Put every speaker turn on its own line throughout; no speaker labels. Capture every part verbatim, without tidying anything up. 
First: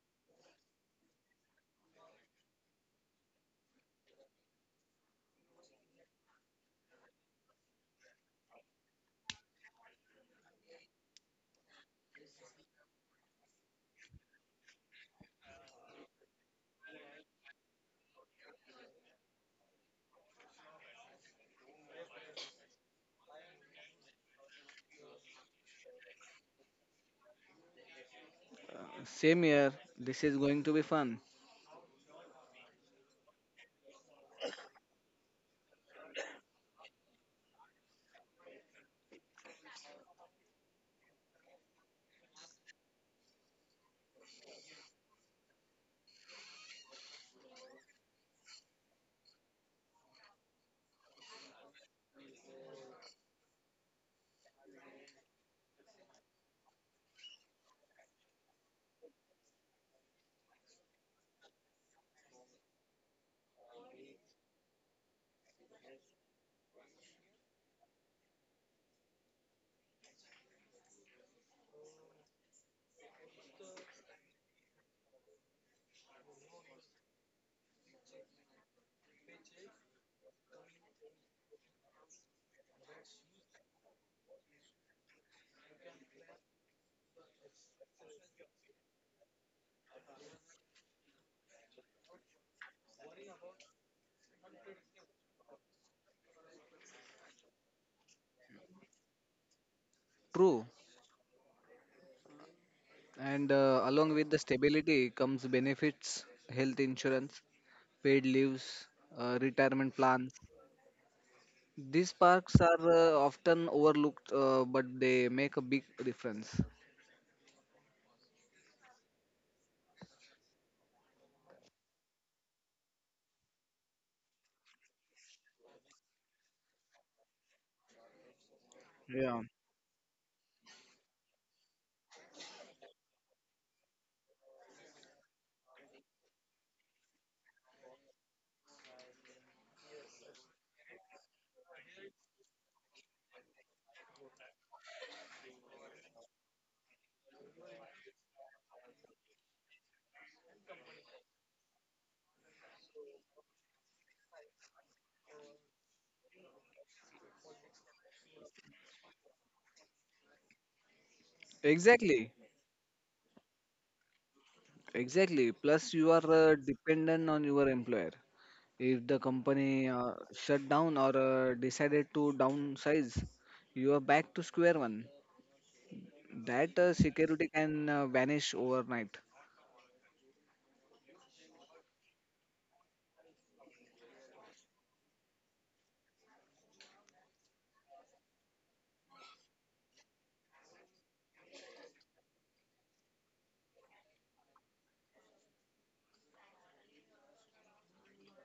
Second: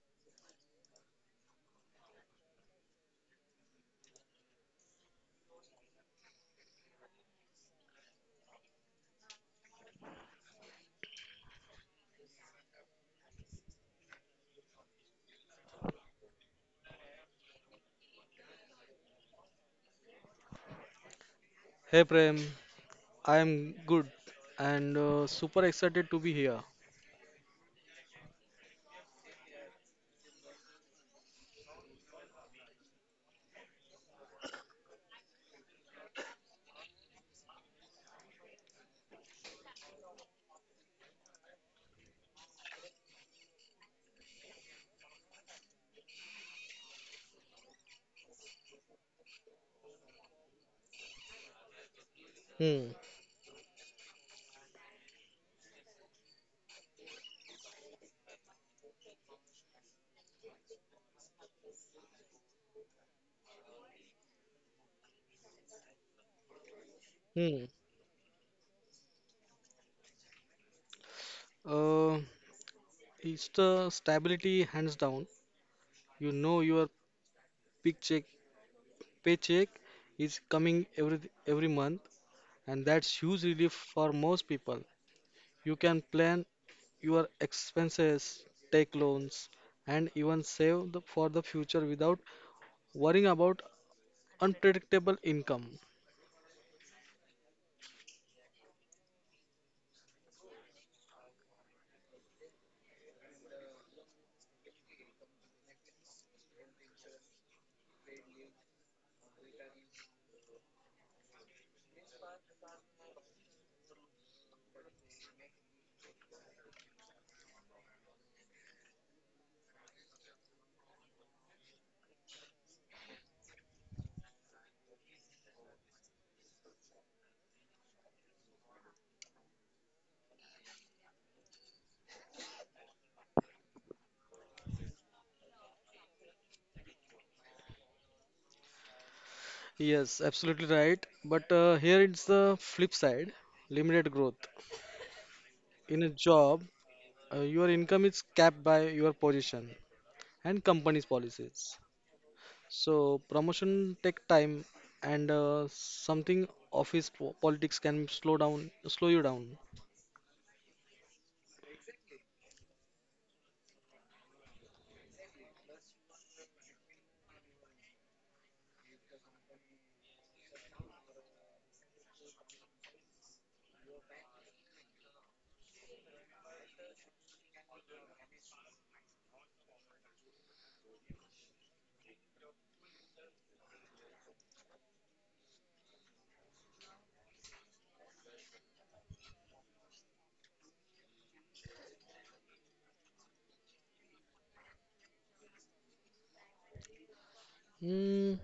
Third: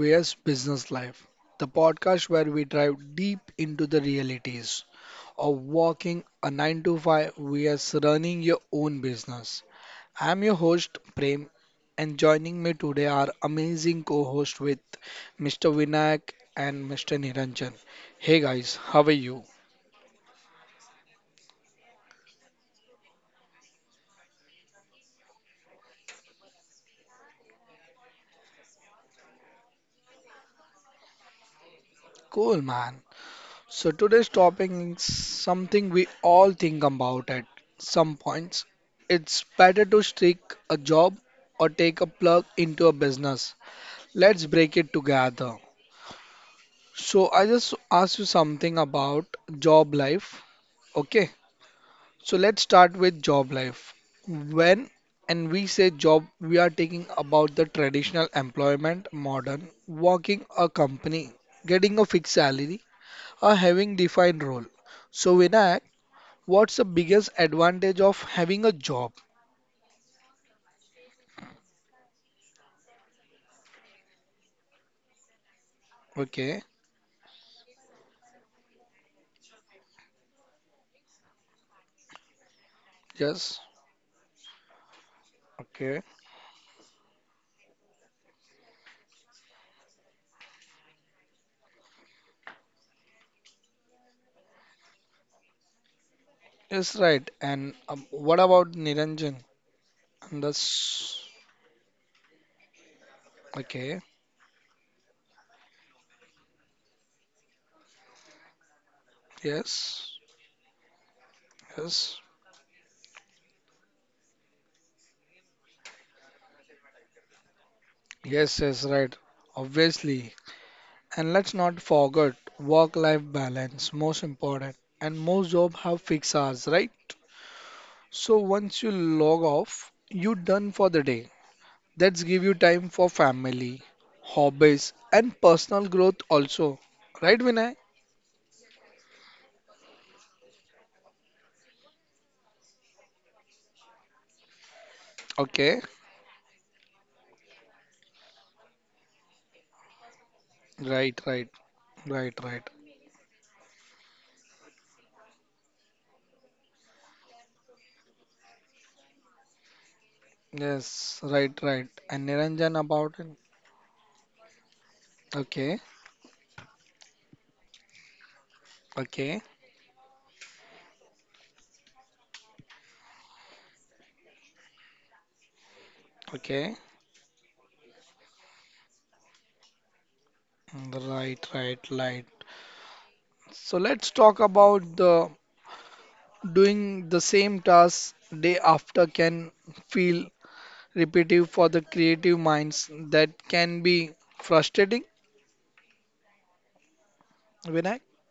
vs Business Life, the podcast where we dive deep into the realities of working a nine to five vs running your own business. I'm your host, Prem, and joining me today are amazing co host with mister Vinayak and mister Niranjan. Hey, guys, how are you?
Hey Prem, I am good and uh, super excited to be here.
Same here. This is going to be fun.
Cool, man. So today's topic is something we all think about at some points. It's better to stick a job or take a plug into a business. Let's break it together. So I just asked you something about job life. Okay. So let's
Hmm.
start with job life. When and we say job, we are talking about the traditional employment modern, working a company, getting a fixed salary, or having defined role. So Vinay, what's the biggest
Hmm.
advantage of having a job?
Uh, it's the stability hands down. You know
Okay,
your big check paycheck is coming every every month, and that's huge relief
yes,
for most people. You can
okay,
plan your expenses, take loans, and even save the, for the future without worrying about unpredictable income.
yes, right. And um, what about Niranjan? And
True.
that's
And uh,
okay,
Along with the stability comes benefits, health insurance, paid leaves, uh, retirement
yes,
plans. These
yes,
parks are uh, often overlooked, uh, but they make a big difference.
yes, yes, right, obviously. And let's not forget work-life balance, most important. And most jobs have fixed hours, right? So once you
Yeah,
log off, you done for the day. That's give you time for family, hobbies, and personal growth also. Right, Vinay?
Yes, absolutely right. But uh, here it's the flip side, limited growth.
Okay,
In a job, uh, your income is capped by your position and company's
right, right,
policies.
right, right.
So promotion take time, and uh, something office po- politics can slow down, slow you down.
Yes, right, right.
exactly.
And Niranjan about it.
Exactly. Plus,
Okay,
you are uh, dependent on your employer. If the
okay,
company uh, shut down or uh, decided to downsize, you are back to square one. that
okay.
uh, security can uh, vanish overnight.
Mm, right, right, right. So let's talk about the doing the same task day after can feel repetitive for the creative minds. That can be frustrating, Vinayak.
Mm,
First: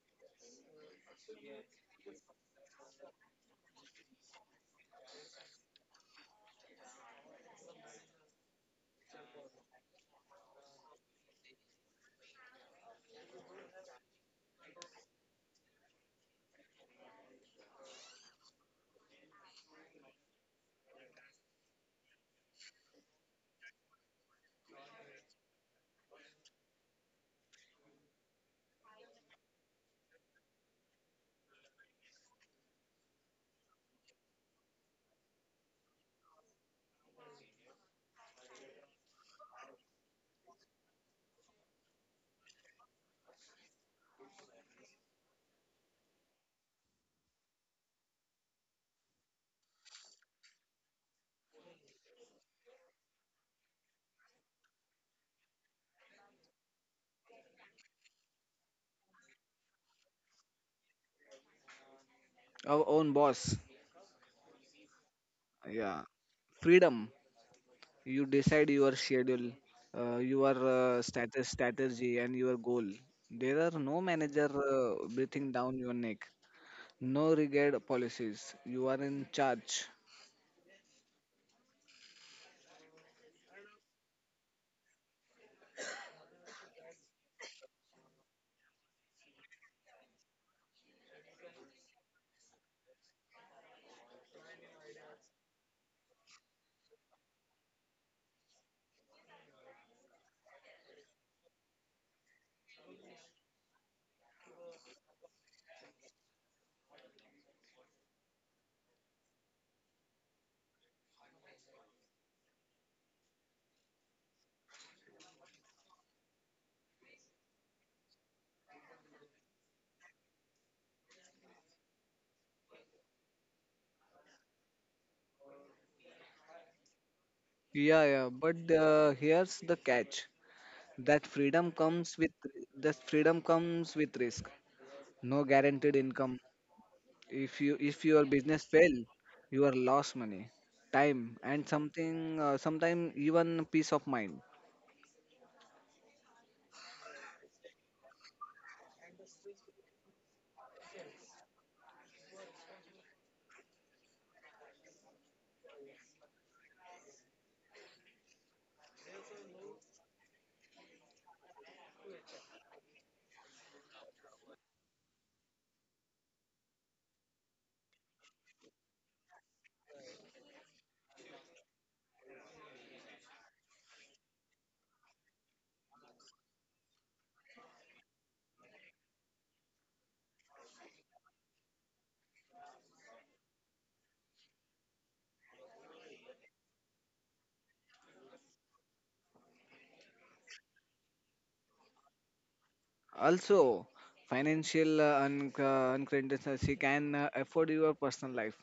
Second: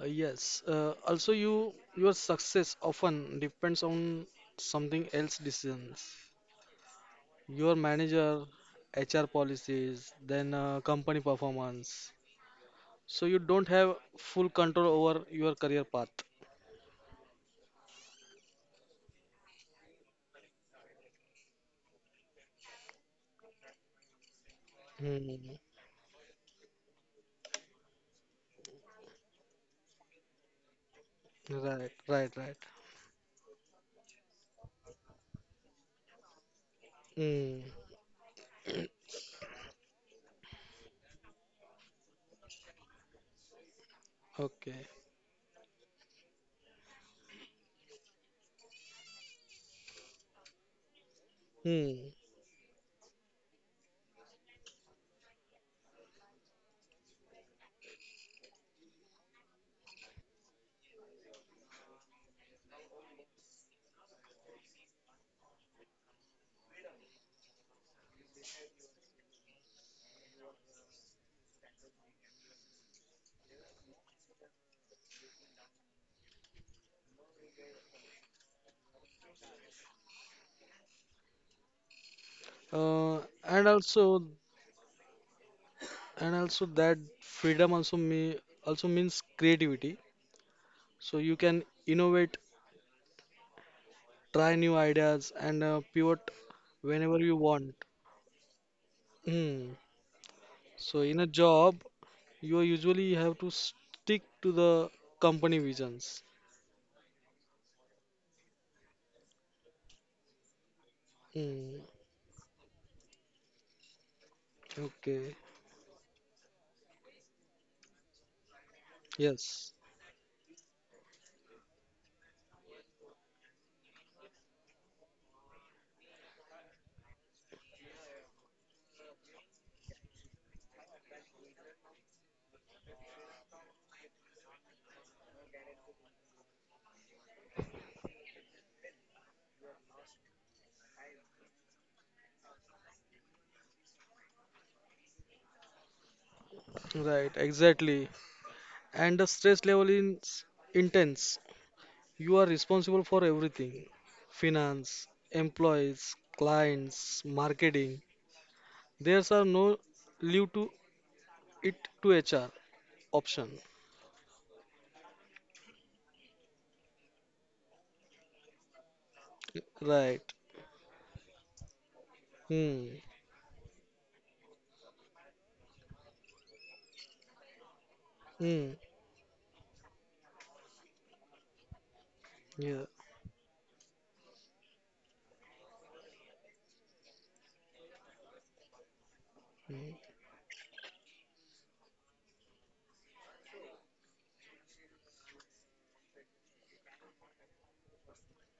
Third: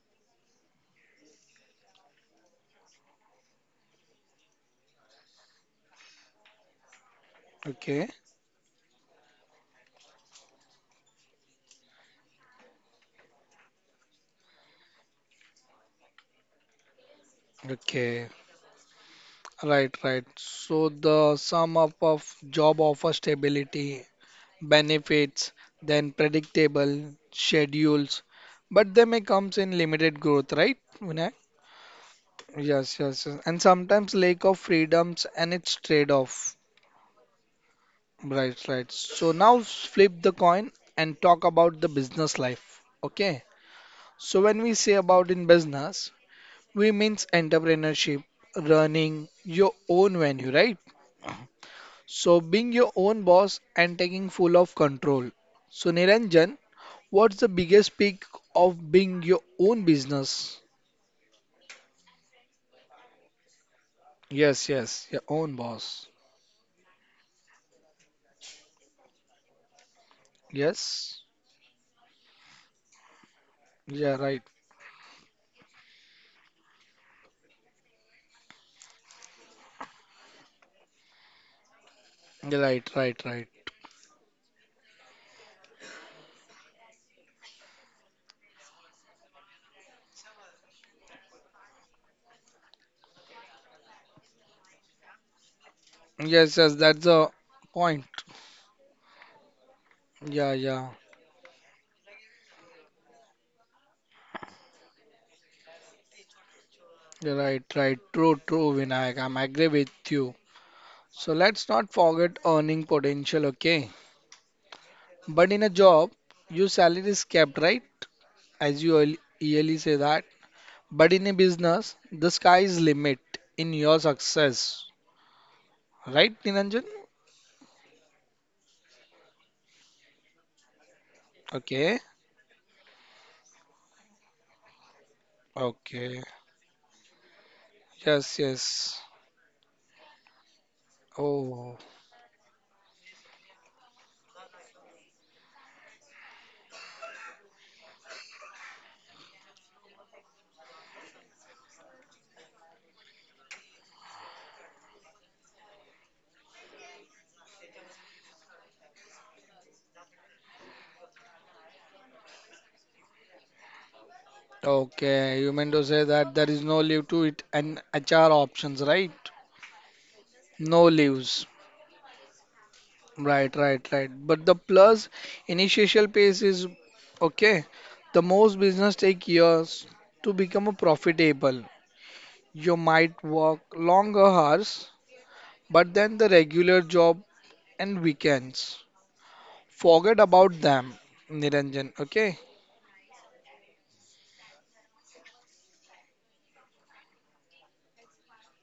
uh, yes. Uh, also, you your success often depends on something else decisions. Your
Okay,
manager, H R policies, then uh, company performance. So you don't have full control over your career path.
okay. Right, right. So the sum up of job offer stability benefits
Hmm.
than predictable schedules, but they may comes in limited growth, right, Vinay?
Right, right, right.
Yes, yes, yes. And sometimes lack of freedoms and its trade-off.
Hmm.
Right, right. So now flip the coin and talk about the business life. Okay. So when we
Okay.
say about in business, we means entrepreneurship, running your own venue, right?
Hmm.
So being your own boss and taking full of control. So Niranjan, what's the biggest peak of being your own business?
Our own boss,
Yes, yes, your own
yeah,
boss.
freedom. You decide your schedule, uh, your uh,
Yes.
status, strategy, and your goal. There are no
Yeah,
manager
right.
uh, breathing down your neck. No regard policies. You are in charge.
Yeah, right,
Uh,
right, right.
and also, and also that freedom also me also means creativity. So you can innovate, try new ideas, and uh, pivot
Yes, yes, that's
whenever you
the
want.
point.
Hmm.
Yeah, yeah.
So in a job, you usually have to stick to the company visions.
You're right, right. True, true, Vinayak. I'm agree with you. So let's
Hmm.
not forget earning potential, okay?
Okay.
But in a job, your salary is kept, right? As you earl-
Yes.
yearly say that. But in a business, the sky is limit in your success, right, Niranjan?
Yeah, yeah. But uh, here's the catch: that freedom
Okay.
comes with that freedom comes with risk. No guaranteed
Okay.
income, if you if your
Yes,
business fail
yes.
you are lost money time and
Oh,
something uh, sometime even peace of mind.
Right. Exactly. And the stress level is intense. You are responsible for everything: finance, employees, clients, marketing. There's are no leave to it to H R option.
okay. You meant to say that there is no leave to it and H R options, right?
Right.
No leaves.
Hmm.
Right, right, right. But the plus initial pace is okay. The most
Hmm.
business take years to become a profitable. You
Yeah.
might work longer hours, but then the regular job and weekends.
Hmm.
Forget about them, Niranjan. Okay.
Also, financial uh, un- uh, uncertainty can uh, afford your personal life,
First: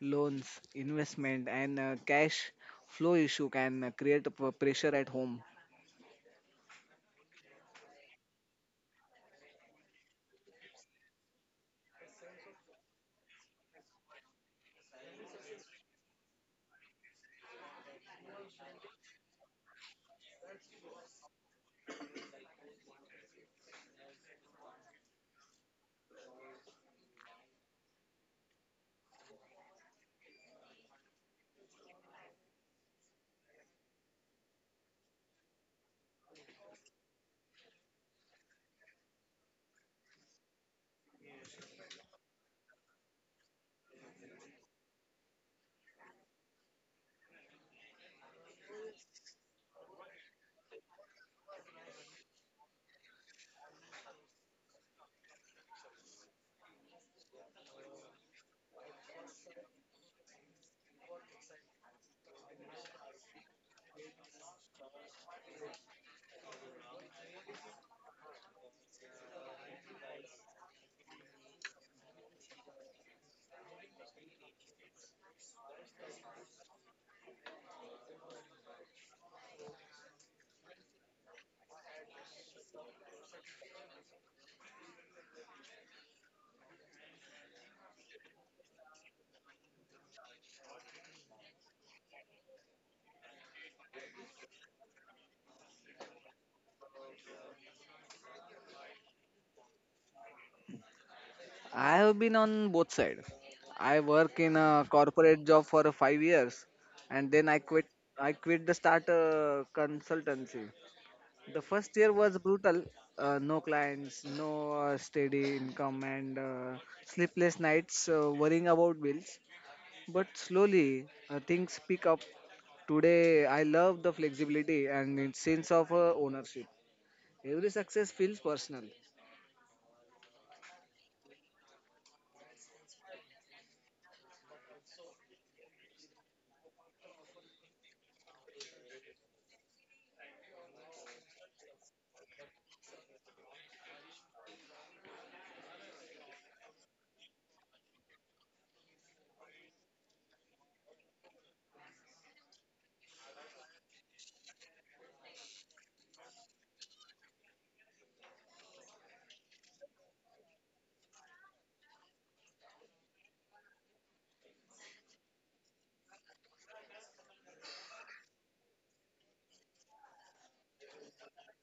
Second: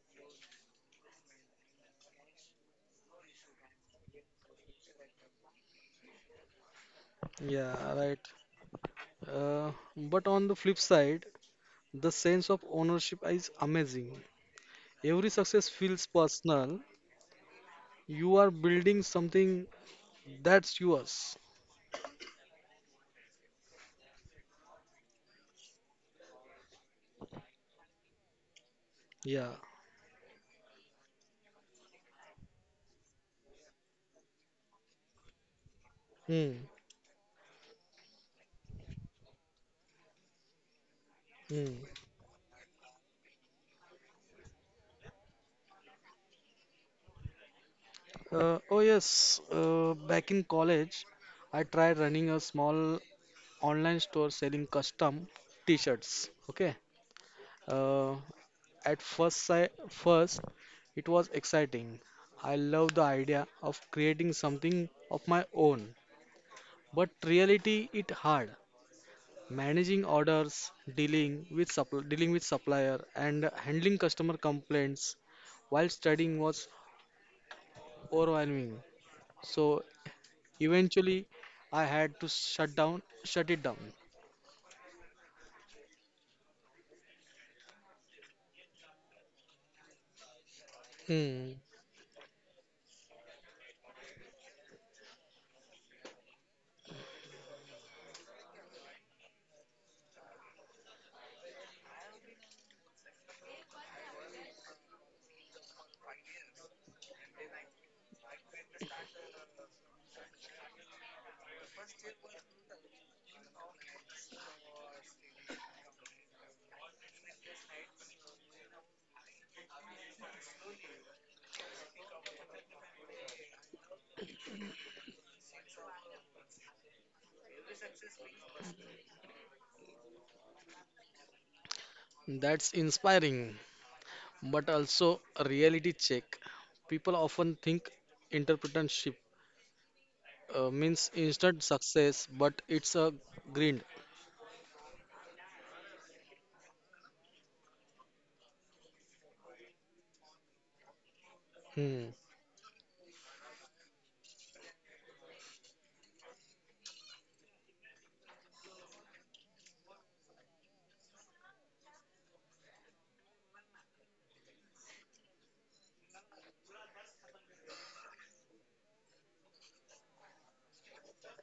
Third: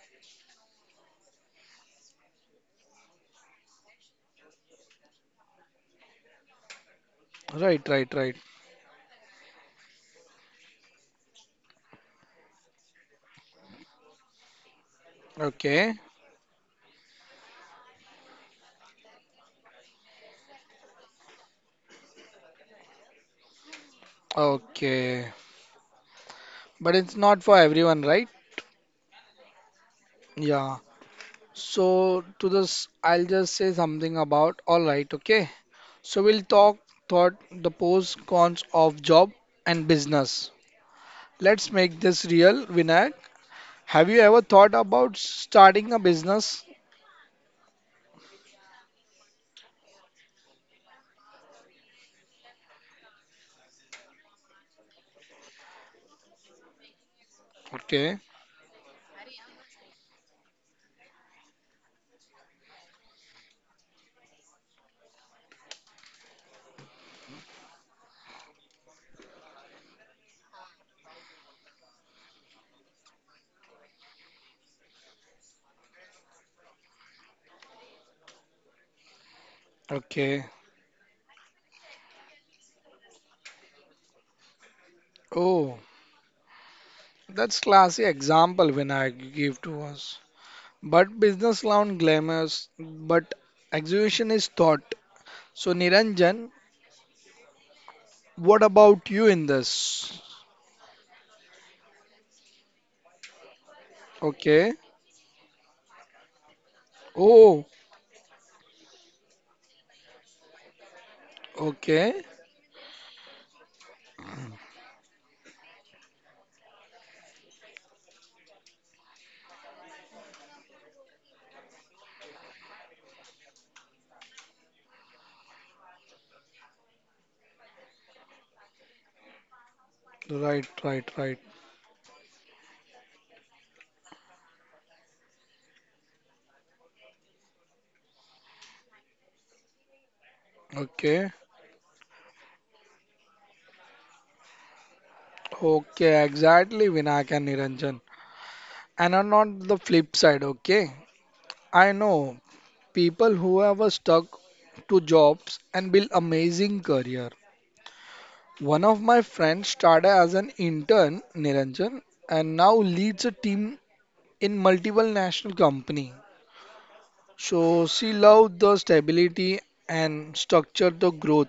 loans, investment, and uh, cash flow issue can uh, create a p- pressure at home.
Right,
Yeah.
right,
Right.
right.
Uh, but on the flip side, the sense of ownership is amazing. Every success
Okay.
feels personal. You are building something that's yours.
Okay. But it's not for everyone, right?
Yeah.
Yeah. So to this, I'll just say something about all right, okay? So
Hmm.
we'll talk thought the pros cons of job and business.
Hmm.
Let's make this real, Vinayak. Have you ever thought about starting a business?
Uh, oh yes. Uh, back in college, I tried running a small online store selling custom T-shirts. Okay. Uh,
Okay,
at first sight, First it was exciting. I love the idea of creating something of my own, but reality it hard. Managing orders, dealing with supp- dealing with supplier, and handling customer complaints while studying was overwhelming. So
okay.
eventually, I had to shut down, shut it down.
Oh, that's classy example Vinayak you gave to us. But business
Hmm,
sound glamorous, but execution is thought. So Niranjan, what about you in this?
I have been on both sides. I work in a
Okay.
corporate job for five years, and then i
Oh,
quit i quit the start a consultancy. The first year
okay.
was brutal. Uh, no clients, no uh, steady income, and uh, sleepless nights uh, worrying about bills. But slowly, uh, things pick up. Today, I love the flexibility and its sense of uh, ownership. Every success feels personal.
Right, right, right.
that's inspiring, but also a reality check. People often think entrepreneurship uh, means
Okay.
instant success, but it's a grind.
Okay, exactly, Vinayak and Niranjan. And on on the flip side, okay? I
Hmm.
know people who have a stuck to jobs and build amazing career. One of my friends started as an intern, Niranjan, and now leads a team in multiple national company. So she loved the stability and structure the growth.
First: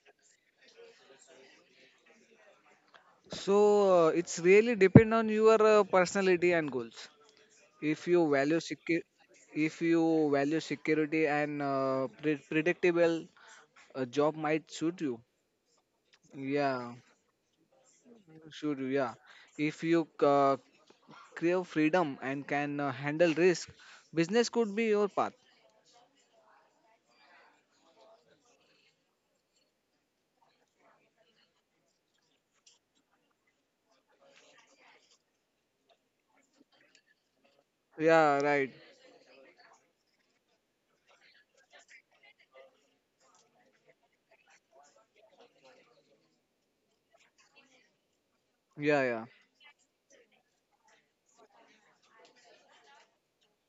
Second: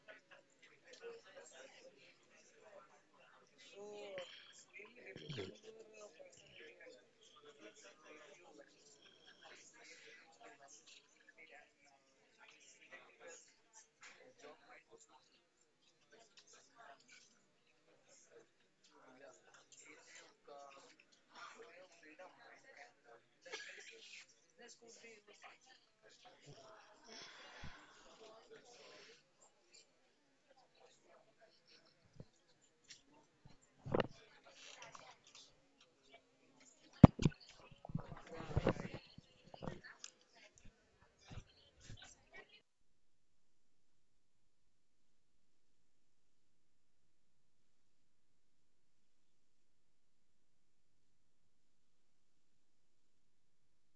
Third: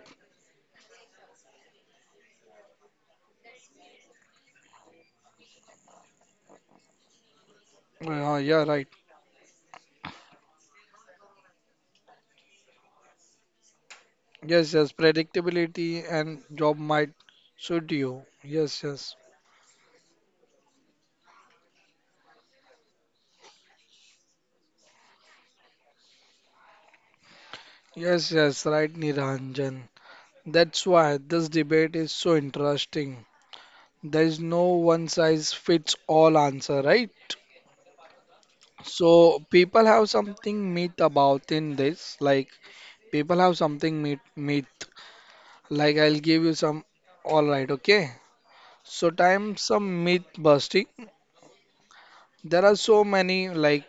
So, uh, it's really depend on your uh, personality and goals. If you
Uh,
value
yeah,
secure,
right.
if you value security and uh, pre- predictable, a job might
Yes,
suit
yes,
you.
predictability and
Yeah.
job might suit you.
Sure,
Yes,
yeah.
yes.
If you uh, crave freedom and can uh, handle risk, business could be your path.
Yes, yes, right, Niranjan. That's why this debate is so interesting. There is no one size fits all answer, right?
Yeah, right.
So people have something myth about in this. Like people have something myth, myth. Like I'll give you some. All right, okay. So
Yeah, yeah.
time some myth busting. There are so many like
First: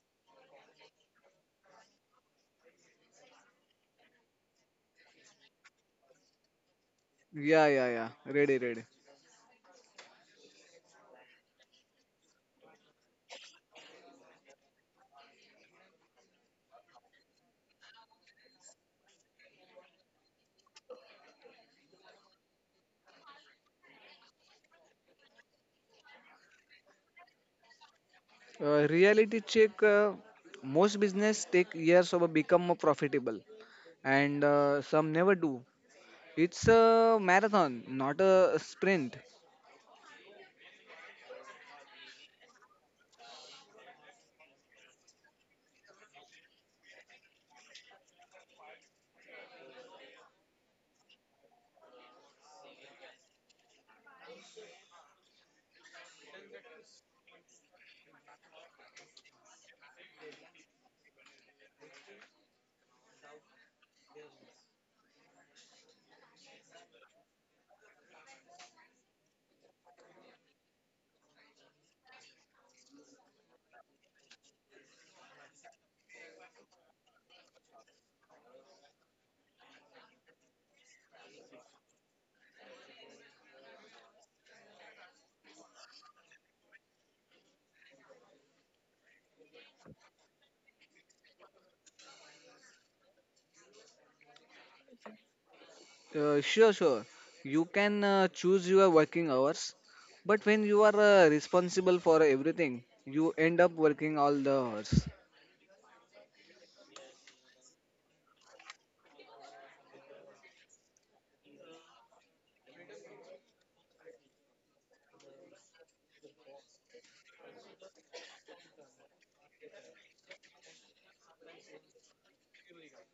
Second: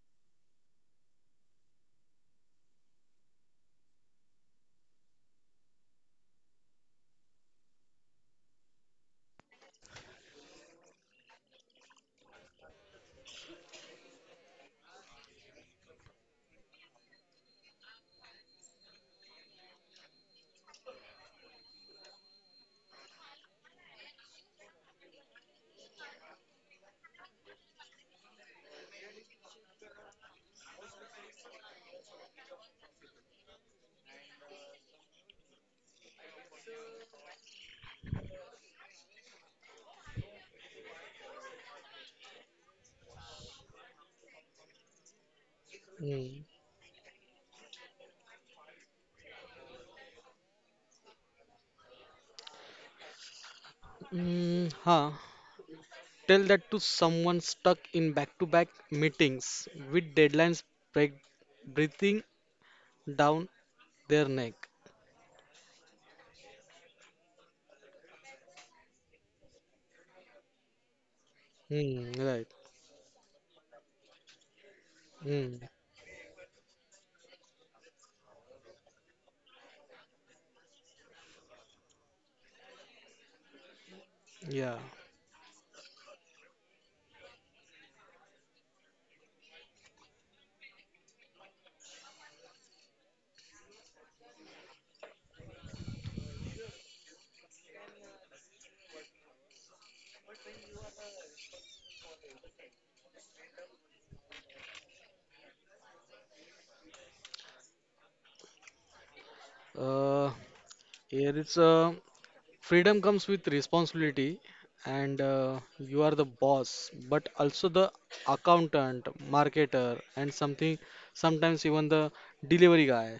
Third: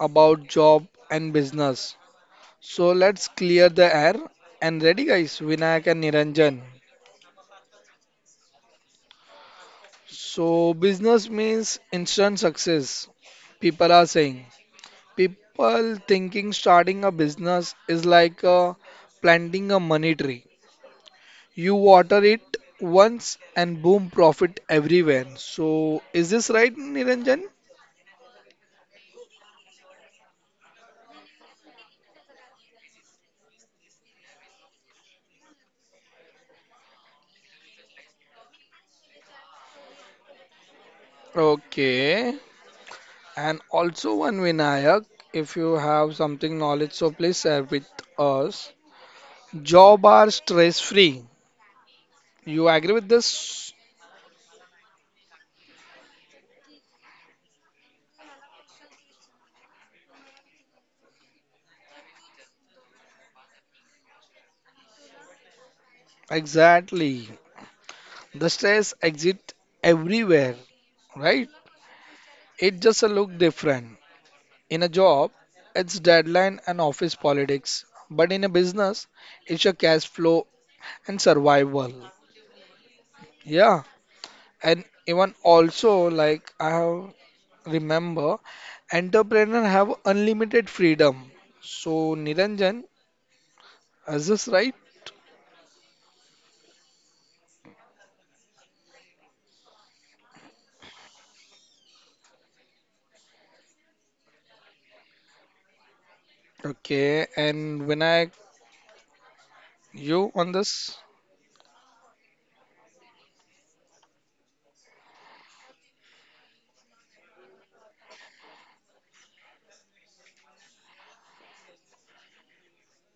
about job and business. So let's clear the air and ready guys, Vinayak and Niranjan.
Yeah, yeah, yeah. Ready, ready.
So business means instant success. People are saying. People thinking starting a business is like uh, planting a money tree. You water it once and boom profit everywhere. So is this right Niranjan?
Uh, reality check, uh, most business take years of become profitable and uh, some never do. It's a marathon, not a sprint.
Okay. And also one Vinayak, if you have
Hmm.
something knowledge so please share with us. Job are stress free. You agree with this?
Hmm. Huh. Tell that to someone stuck in back to back meetings with deadlines break, breathing down their neck.
Exactly. The stress exit everywhere, right?
Hmm, right.
It just a look different. In a job,
Hmm,
it's deadline and office politics, but in a business, it's your cash flow and survival. Yeah,
yeah.
and even also like I have remember, entrepreneur have unlimited freedom. So Niranjan, is this right?
Uh, sure, sure. You can uh, choose your working hours, but when you are uh, responsible for everything, you end up working all the hours.
Okay, and when I
Uh,
you on this?
Here it's uh, freedom comes with responsibility, and uh, you are the boss, but also the accountant, marketer, and something sometimes even the delivery guy.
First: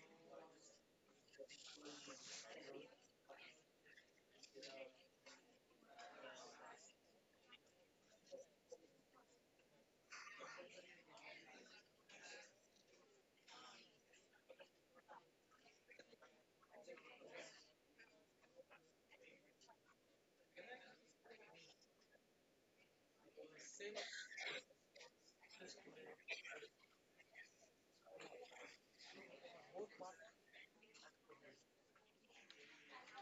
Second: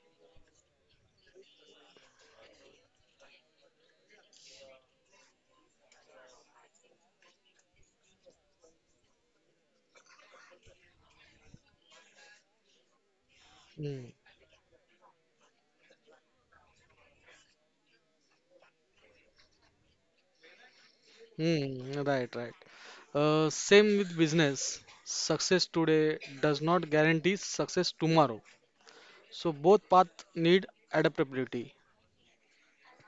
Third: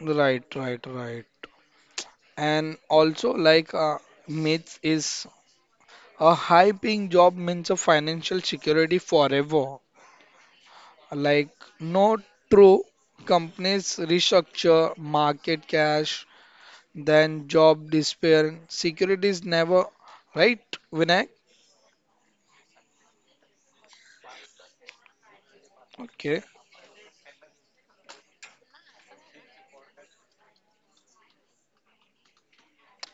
Right, right, right. And also, like uh, myth is a high paying job means a financial security forever. Like, no true companies
Hmm.
restructure market cash, then job despair. Security is never right, Vinayak?
Hmm, right, right. Uh, same with business. Success today
Okay,
does not guarantee success tomorrow. So both paths need adaptability.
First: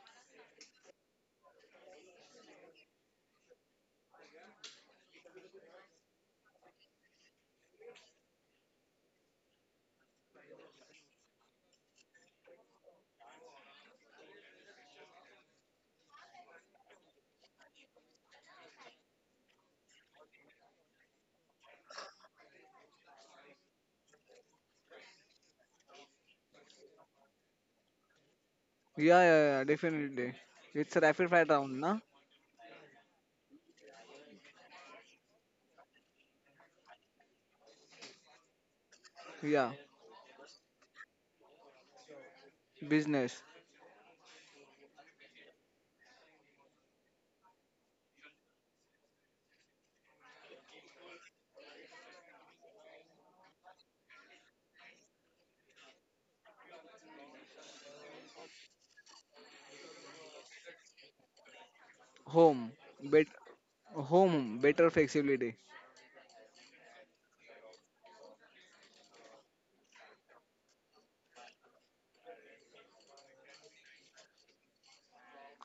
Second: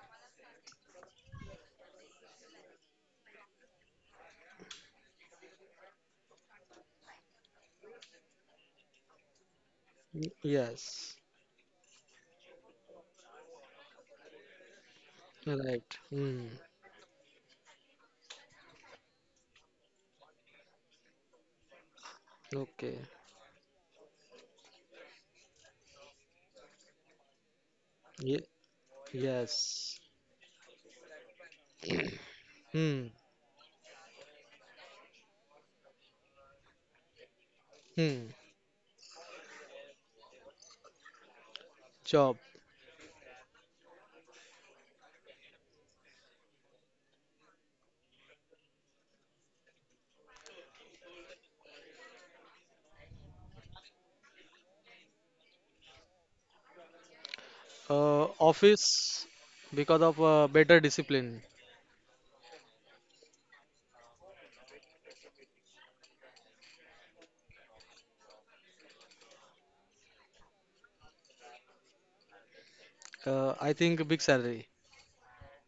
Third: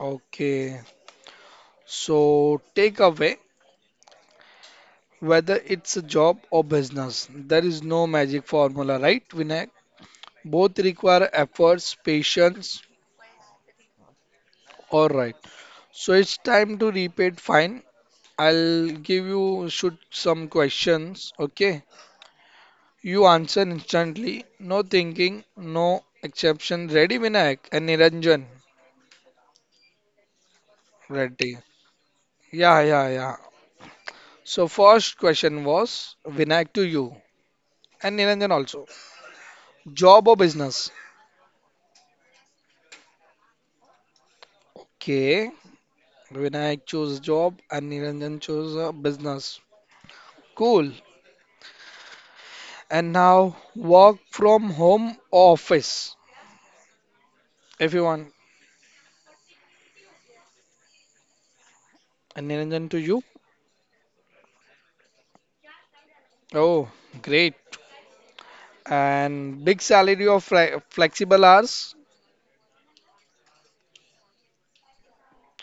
okay. So, take away whether it's a job or business, there is no magic formula, right, Vinayak?
Y-
Both
Yes,
require efforts, patience, or right.
right.
So it's
Hmm.
time to repeat. Fine. I'll give you shoot some questions. Okay.
Okay.
You answer instantly. No thinking. No exception. Ready, Vinayak and Niranjan?
Ye-
Yeah,
yes.
yeah, yeah, definitely. It's a rapid fire
Ready.
round, na?
Yeah, yeah,
Hmm.
yeah. So first question was Vinayak to you and
Hmm.
Niranjan also.
Yeah.
Job or business?
Job.
Business,
Okay. Vinayak chose job and Niranjan chose uh, business. Cool. And now work from home or office. If you
Uh,
want.
Office because of uh, better discipline.
And
home,
Niranjan to
bet,
you.
home, better flexibility,
Oh, great. And big salary of fle- flexible hours.
Uh, I think big salary.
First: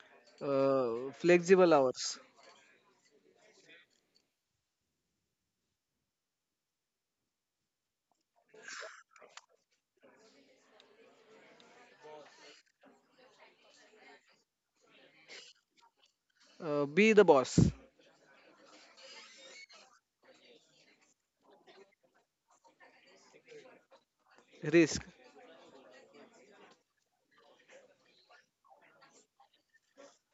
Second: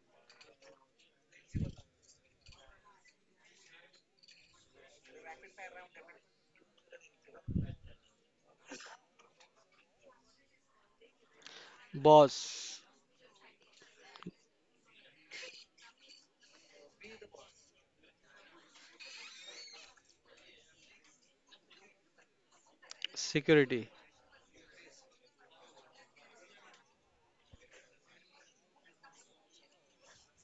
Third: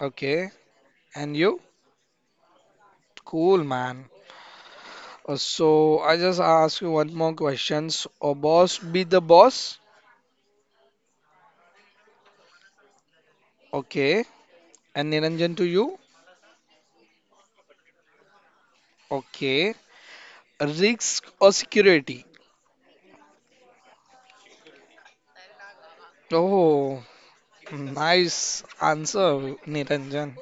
Okay.
uh,
And you?
flexible hours,
Cool, man. Uh, So I just ask you one more questions. A boss be the boss.
Boss.
Okay. And Niranjan to you.
uh, be the boss,
Okay. Risk or security?
Security.
risk,
Oh, nice answer, Niranjan.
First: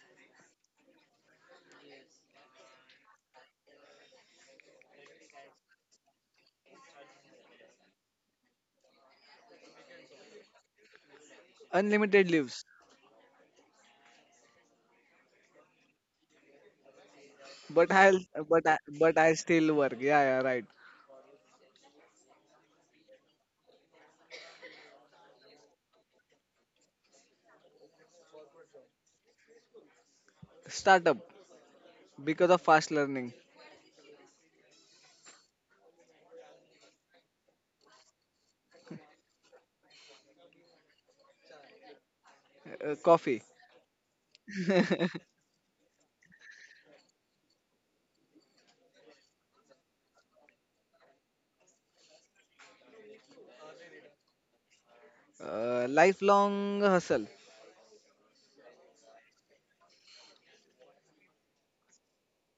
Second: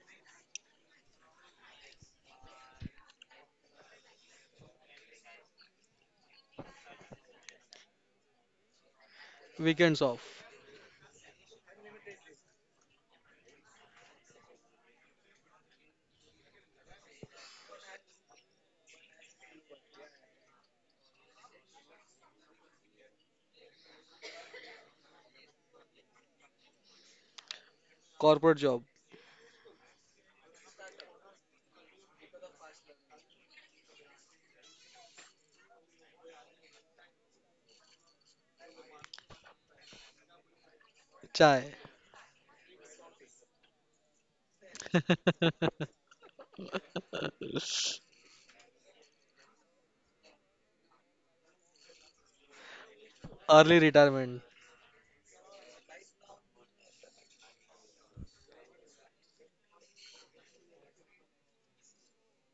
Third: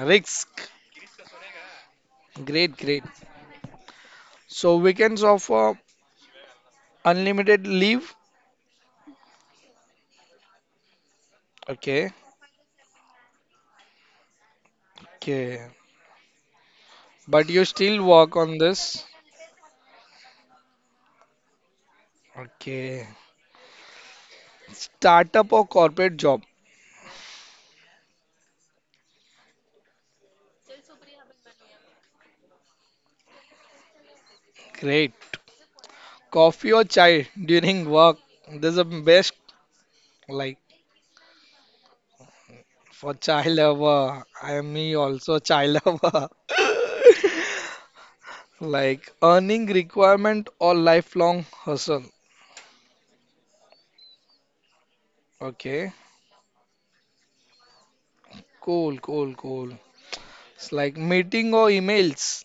Risk. Great, great. So weekends offer unlimited leave.
Weekends off.
Okay.
unlimited leaves.
Okay. But you
But
still
I'll,
work on
but I,
this.
but I still work. Yeah, yeah, right.
Okay. Startup or corporate job?
Corporate job.
Startup because of fast learning,
Great. Coffee or chai during work? This is the best. Like
Chai.
uh,
for chai
coffee,
lover, I am me also chai lover. Like earning requirement or lifelong hustle.
Early retirement.
uh,
Okay.
lifelong hustle,
Cool, cool, cool. It's like meeting or emails.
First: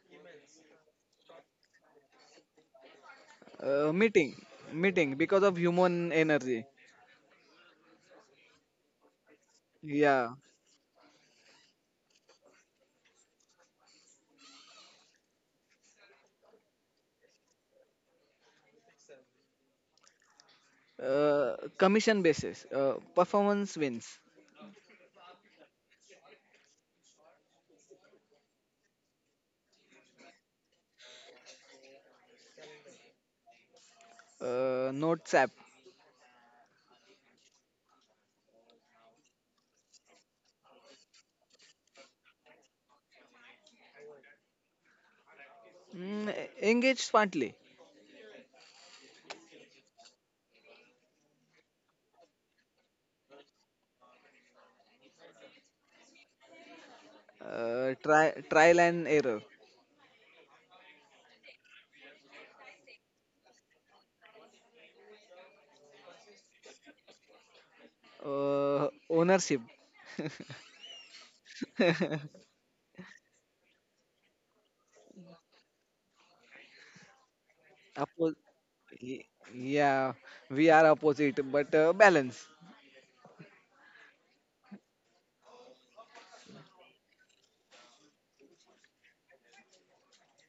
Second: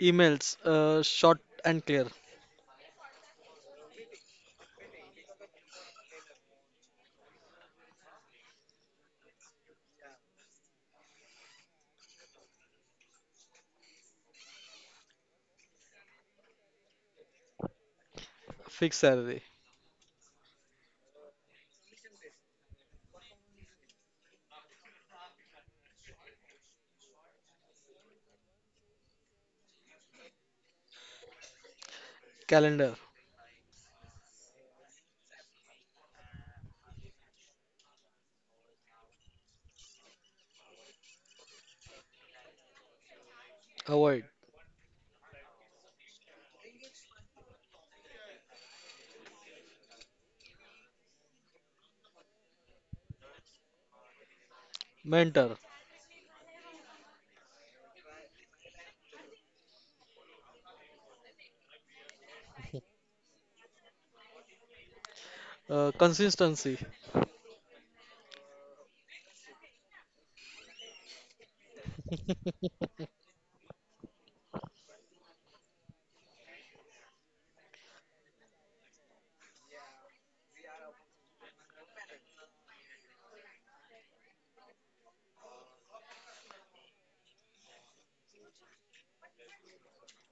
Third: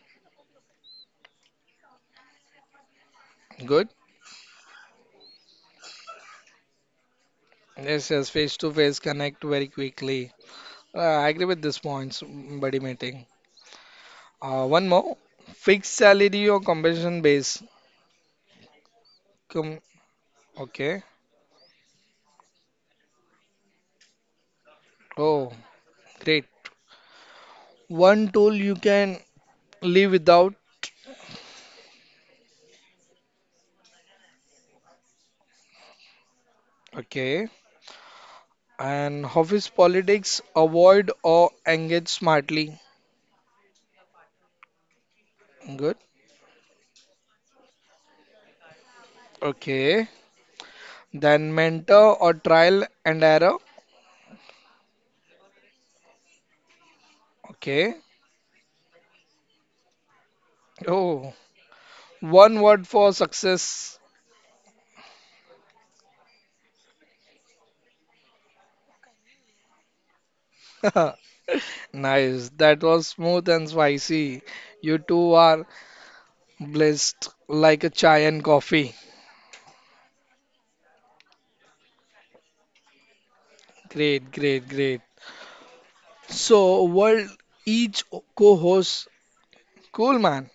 Emails, uh, short and clear.
Good.
uh, meeting, meeting because of human energy.
Yes, yes, face to face connect very
Yeah.
quickly. Uh, I agree with this points, buddy meeting. Uh, one more. Fixed salary or compensation base.
Fixed salary.
Com Okay.
Uh, commission basis, uh, performance wins,
Oh, great. One tool you can live without.
Calendar.
uh, notes app,
Okay. And office politics, avoid or engage smartly.
Avoid.
Good.
mm, engage smartly,
Okay. Then mentor or trial and error.
Mentor.
Okay.
uh, tri- trial and error,
Oh, one word for success.
Uh, consistency.
uh, ownership.
Nice. That was smooth and spicy. You two are blessed like a chai
Oppo-
and coffee.
y- yeah, we are opposite, but uh, balance.
Great, great, great. So, world each co-host Cool, man.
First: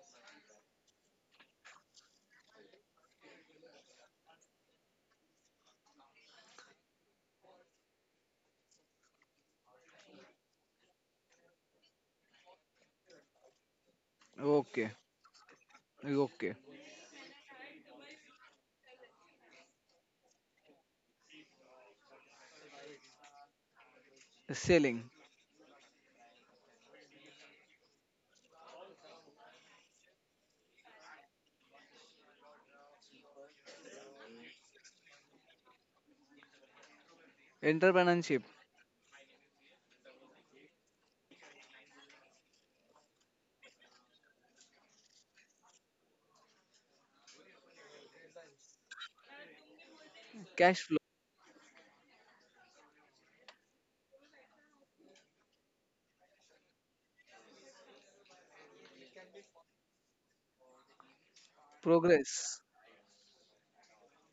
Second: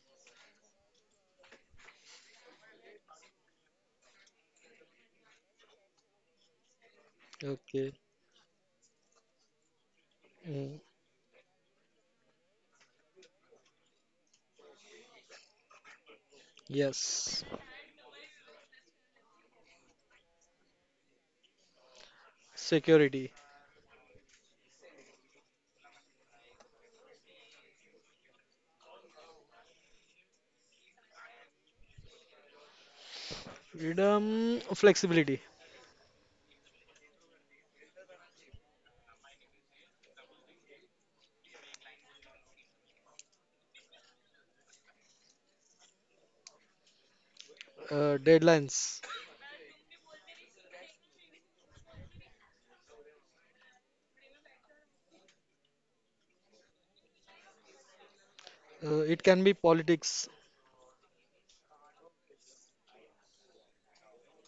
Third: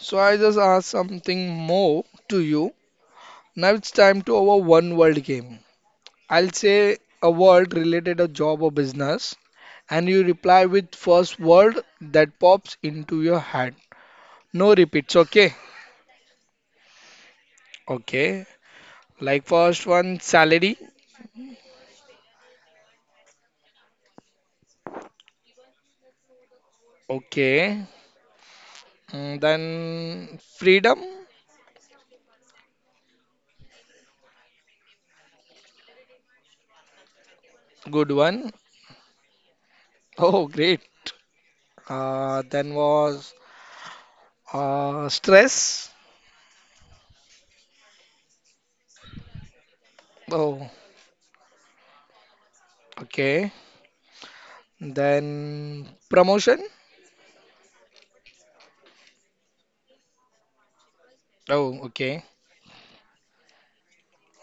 So I just asked something more to you. Now it's time to our one word game. I'll say a word
Okay.
related to job or business, and you reply
Mm,
with first word that pops into your head. No
Okay,
repeats, okay?
okay.
yes.
Okay. Like first one, salary.
Security.
Selling,
Okay. Mm, then freedom.
Freedom. Flexibility.
Good
entrepreneurship,
one. Oh, great. Uh, then was uh, Stress.
Uh, deadlines.
Oh,
cash flow,
okay. Then promotion.
Uh, it can be politics.
Oh, okay.
progress,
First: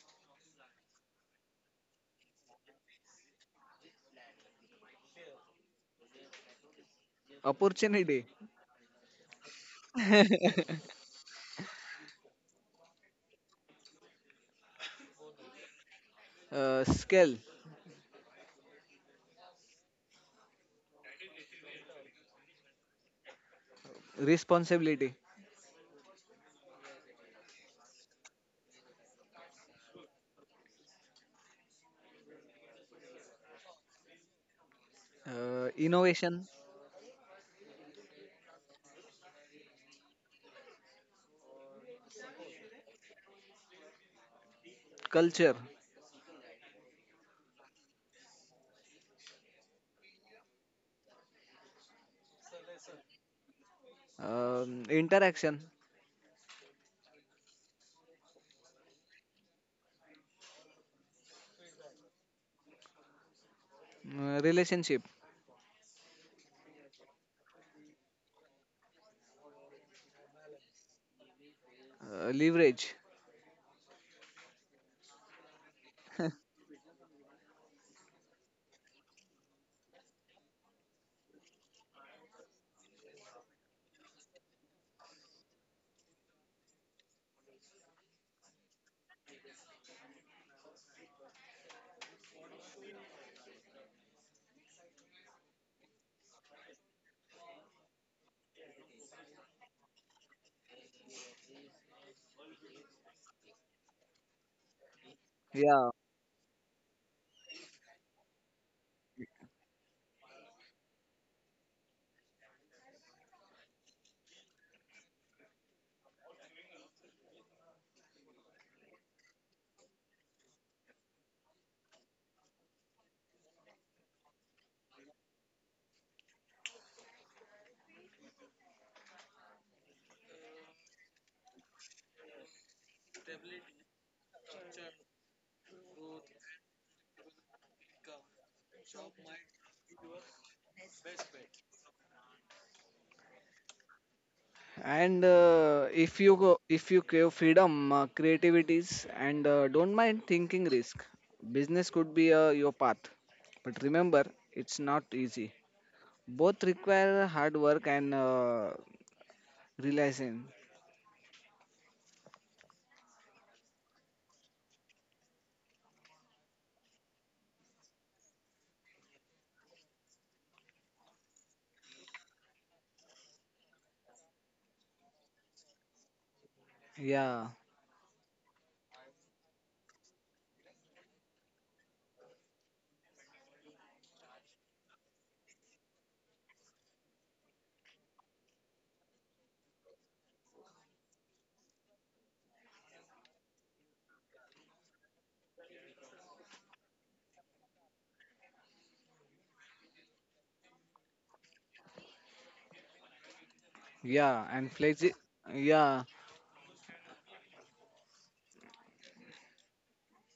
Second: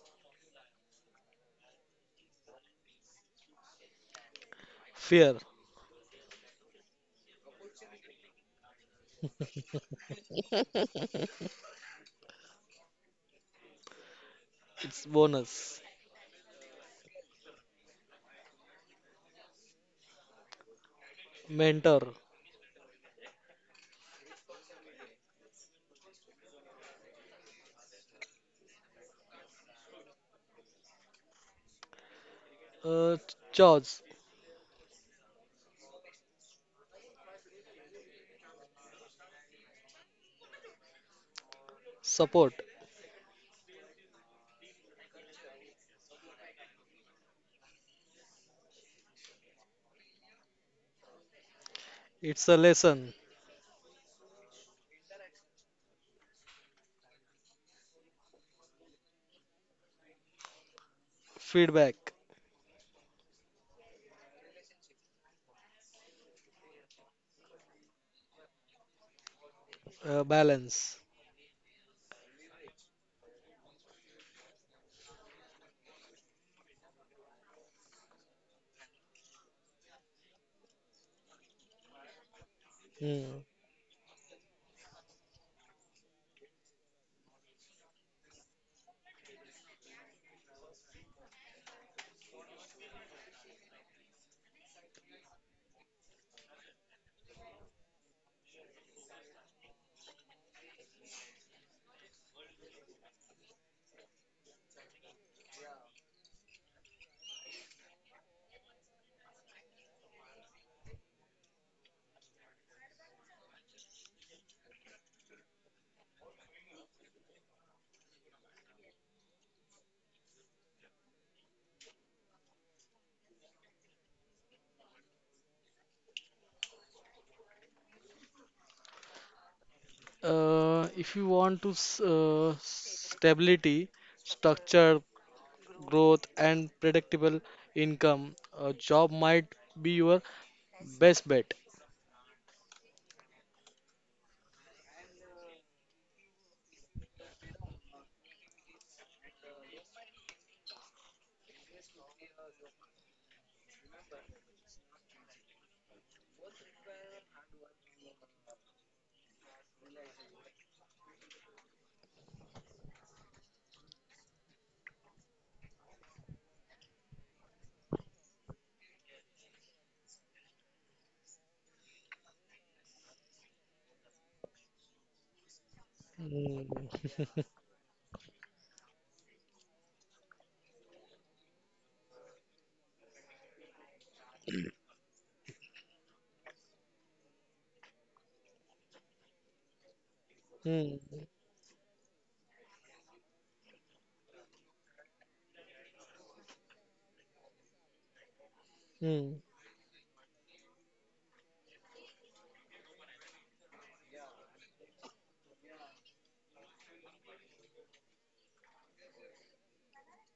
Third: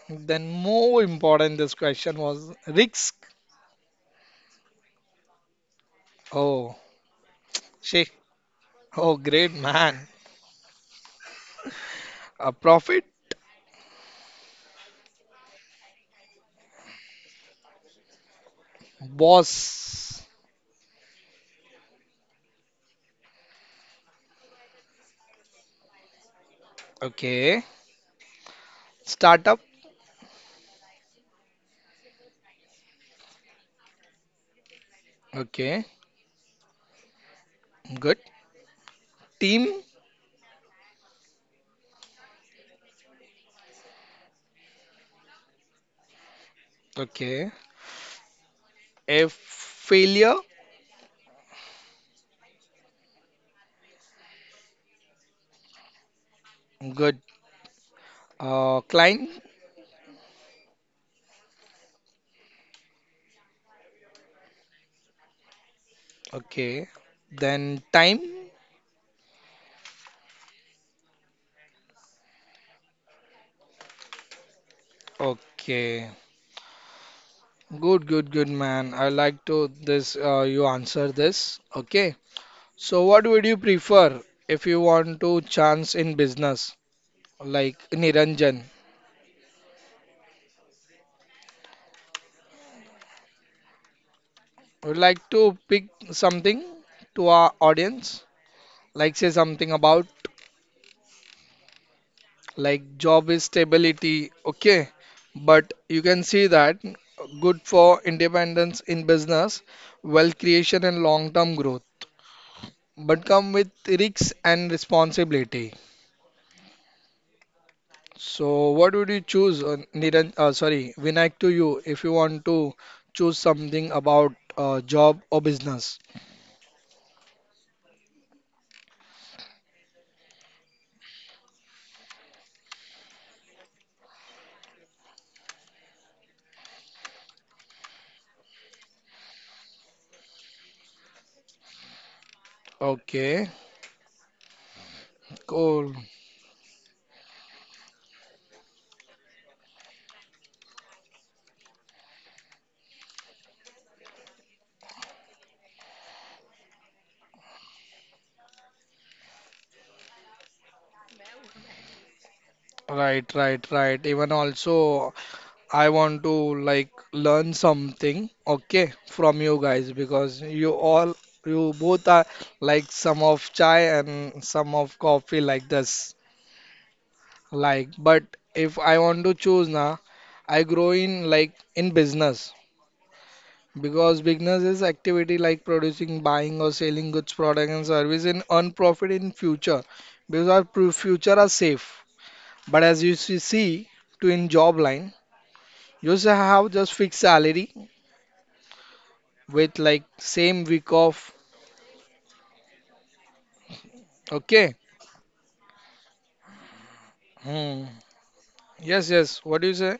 Then more important this question was risk.
Fear.
Oh, she.
opportunity,
Oh, great man. A profit.
It's bonus.
uh, scale,
Boss.
Mentor.
responsibility,
Okay. Startup.
Uh, Chores.
uh,
Okay.
innovation,
Good. Team.
Support.
culture,
Okay. A failure.
It's a lesson.
um, interaction,
Good. Uh, client.
Feedback.
uh, relationship,
Okay. Then time.
Uh, balance.
uh, leverage.
Okay. Good, good, good man. I like to this uh, you answer this. Okay. So, what
Mm.
would you prefer if you want to chance in business, like Niranjan? Would like to pick something to our audience, like say something about like job is stability, okay? But
Yeah.
you can see that good for independence in business, wealth creation and long-term growth, but come with risks and responsibility. So, what would you choose, uh, Niran, uh, sorry, Vinayak to you if you want to choose something about uh, job or business?
Uh, if you want to s- uh, stability, structure, growth, and predictable income, a job might be your best bet.
Okay,
And uh,
cool.
if you go if you crave freedom, uh, creativities, and uh, don't mind thinking risk, business could be uh, your path. But remember, it's not easy. Both require hard work and uh, realizing.
Right, right, right. Even also, I want to like learn something, okay, from you guys because you all, you both are like some of chai and some of coffee like this.
Hmm.
Yeah.
Like, but if I want to choose now, I grow in like in business. Because business is activity like producing, buying or selling goods, product and service in earn profit in future because our
Hmm.
pro- future are safe. But as you see, see to in job line, you just have just fixed salary
Hmm.
with like same week off.
Yeah, and
Okay.
flexi, yeah.
Hmm. Yes, yes. What do you say?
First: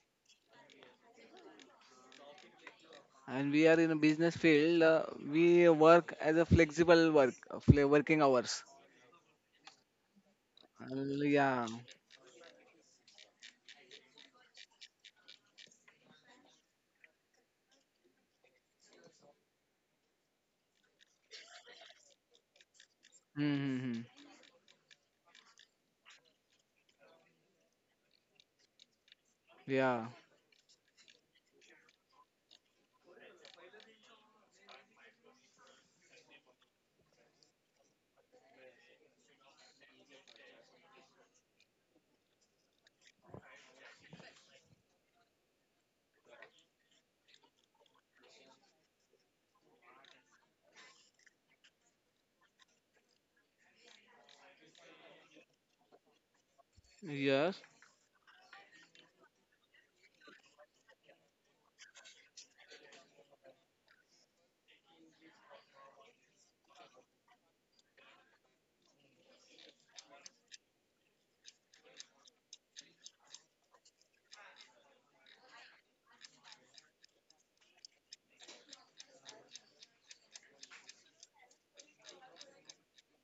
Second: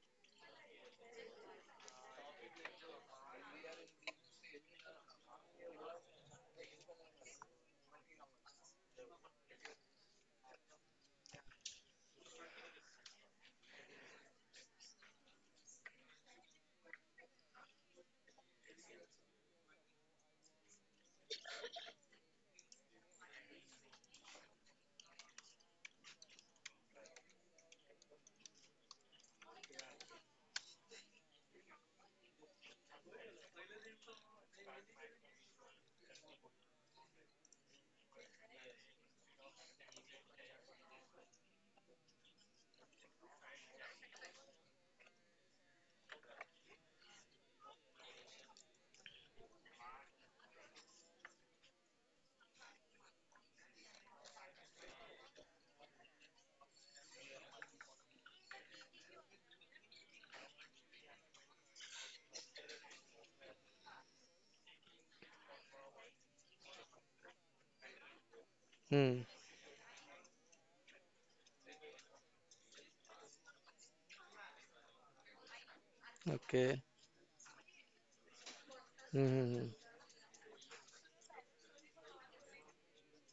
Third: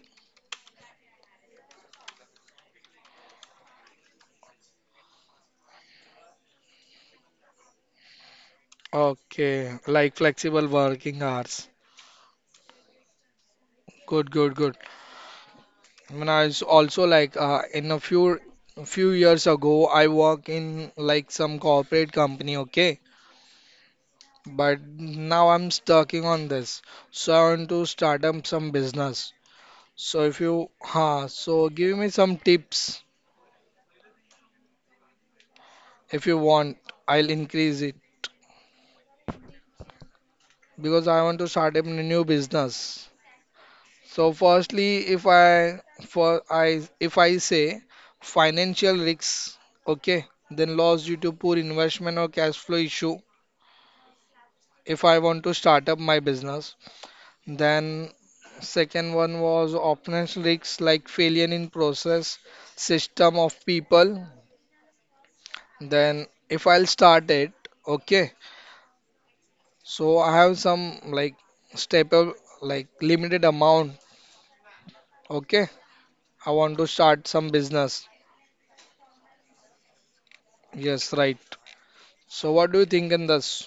And we are in a business field. Uh, we work as a flexible work, uh, fle- working hours.
Okay. Like flexible working
Uh,
hours.
yeah.
Good, good, good. I mean, I s- also like uh, in a few few years ago, I work in like some corporate company. Okay.
Mm-hmm.
But now I'm stucking on this. So I want to start up some business. So
Yeah.
if you, huh, so give me some tips if you want. I'll increase it because I want to start up a new business. So firstly, if I for I if I say financial risks, okay, then loss due to poor investment or cash flow issue. If I want to start up my business,
Yes.
then second one was operational risks like failure in process, system of people. Then if I'll start it, okay.
Hmm.
So I have some like step up like limited amount. Okay. I want to
Okay.
start some business.
Hmm.
Yes, right. So what do you think in this?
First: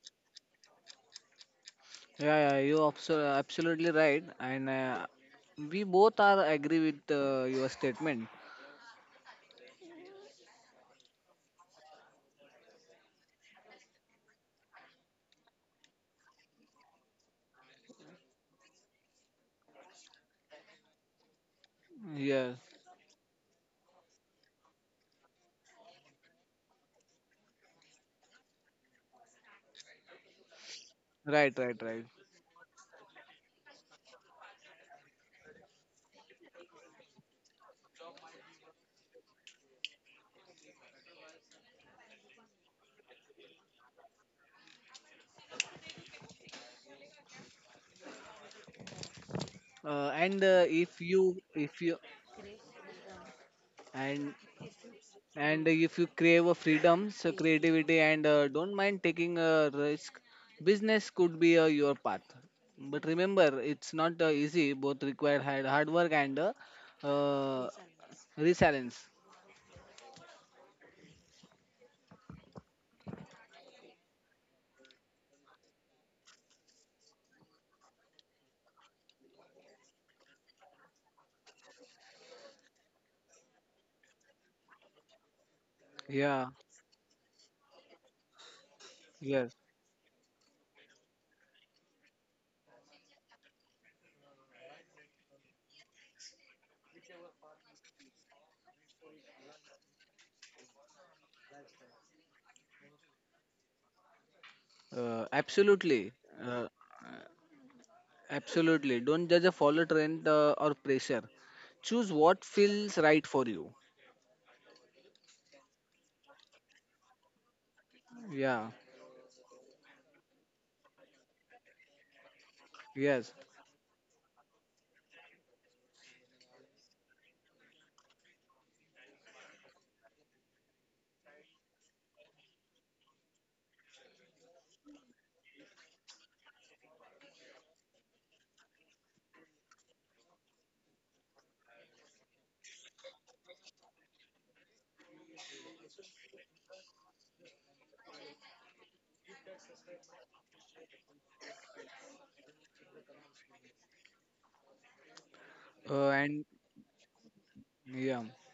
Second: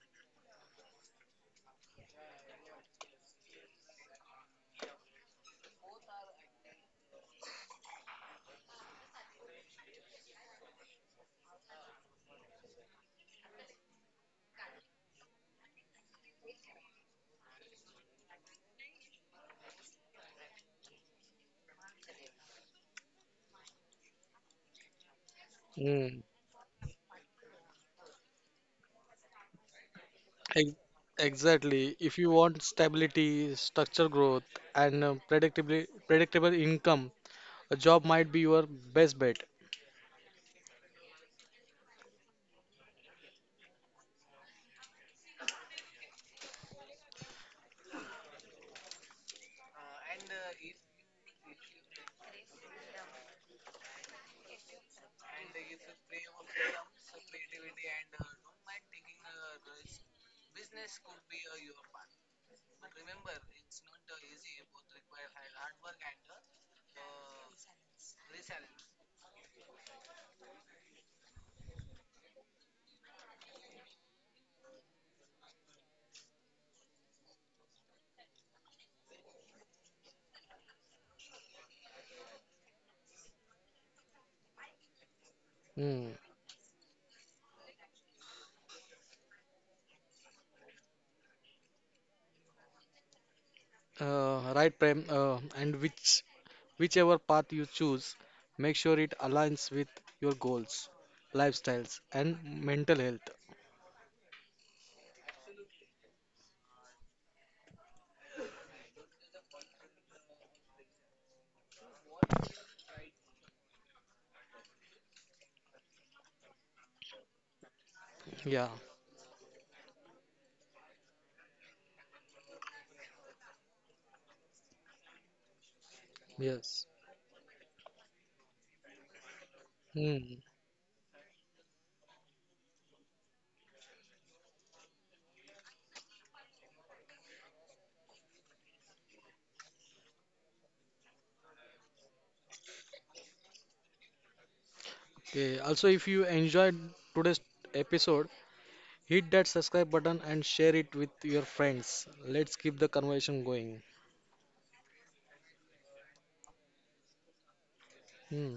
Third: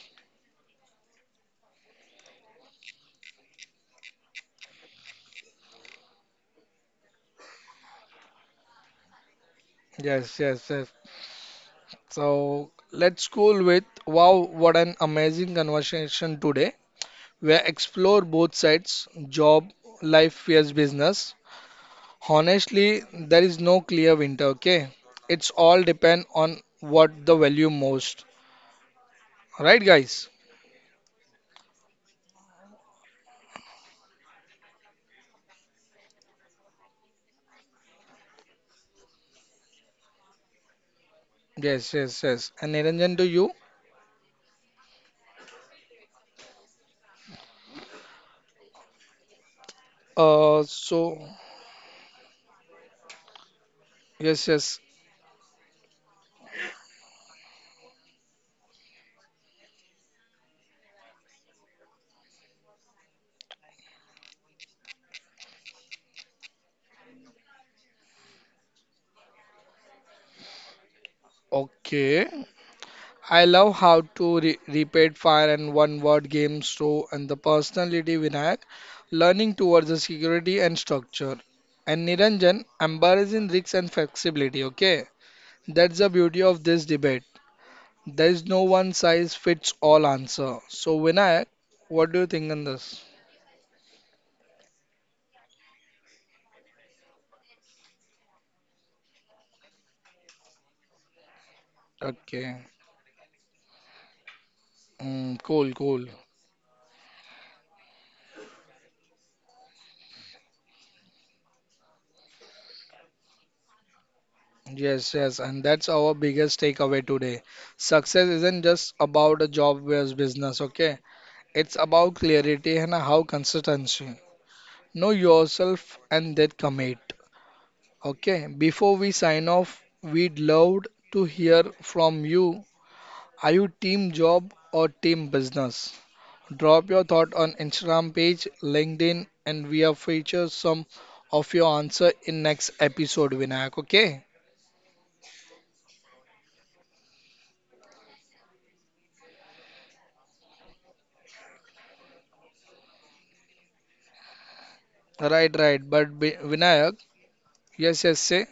Yeah, yeah, you abso- absolutely right, and uh, we both are agree with uh, your statement.
Yes, yes, yes. So let's go with wow, what an amazing conversation today. We explore both sides, job, life, yes, business.
Yes,
Honestly, there is no clear winter, okay? It's all depend
Hmm.
on what the value most. Right, guys?
Ex-
right, right,
Exactly.
right.
If you want stability, structure growth, and predictable predictable income, a job might be your best bet.
Yes, yes, yes. And Niranjan to you.
Uh, and uh,
Uh,
if
so
you, if you, and
yes, yes.
and if you crave a freedom, so creativity, and uh, don't mind taking a risk, business could be uh, your path. But remember, it's not uh, easy. Both require hard, hard work and uh, uh, resilience.
Okay. I love how to re repeat fire and one word games so and the personality Vinayak, learning towards the security and structure. And Niranjan, embarrassing risks and flexibility, okay? That's
Hmm.
the
Yeah.
beauty of this debate. There is no one size
Yes.
fits all answer. So, Vinayak, what do you think on this?
Uh, right, Prem, uh, and which whichever path you choose, make sure it aligns with your goals, lifestyles, and
Okay,
mental health.
Uh,
mm, cool, cool.
absolutely. Uh, Absolutely. Don't judge a follow trend uh, or pressure. Choose what feels right for you.
Yes, yes, and that's our biggest takeaway today. Success
Yeah.
isn't
Yeah.
just about a job versus business, okay? It's about clarity and how
Yes.
consistency. Know yourself and then
Yes.
commit, okay? Before we sign off,
Hmm.
we'd love to hear from you. Are you team job or team business? Drop your thought on Instagram page, LinkedIn, and we are feature some of your answer in next episode, Vinayak. Okay?
Okay. Also, if you enjoyed today's episode, hit that subscribe button and share it with your friends. Let's keep the conversation going.
Right, right. But
Uh,
Vi-
and
Vinayak, yes, yes,
Yeah.
say.
Hmm.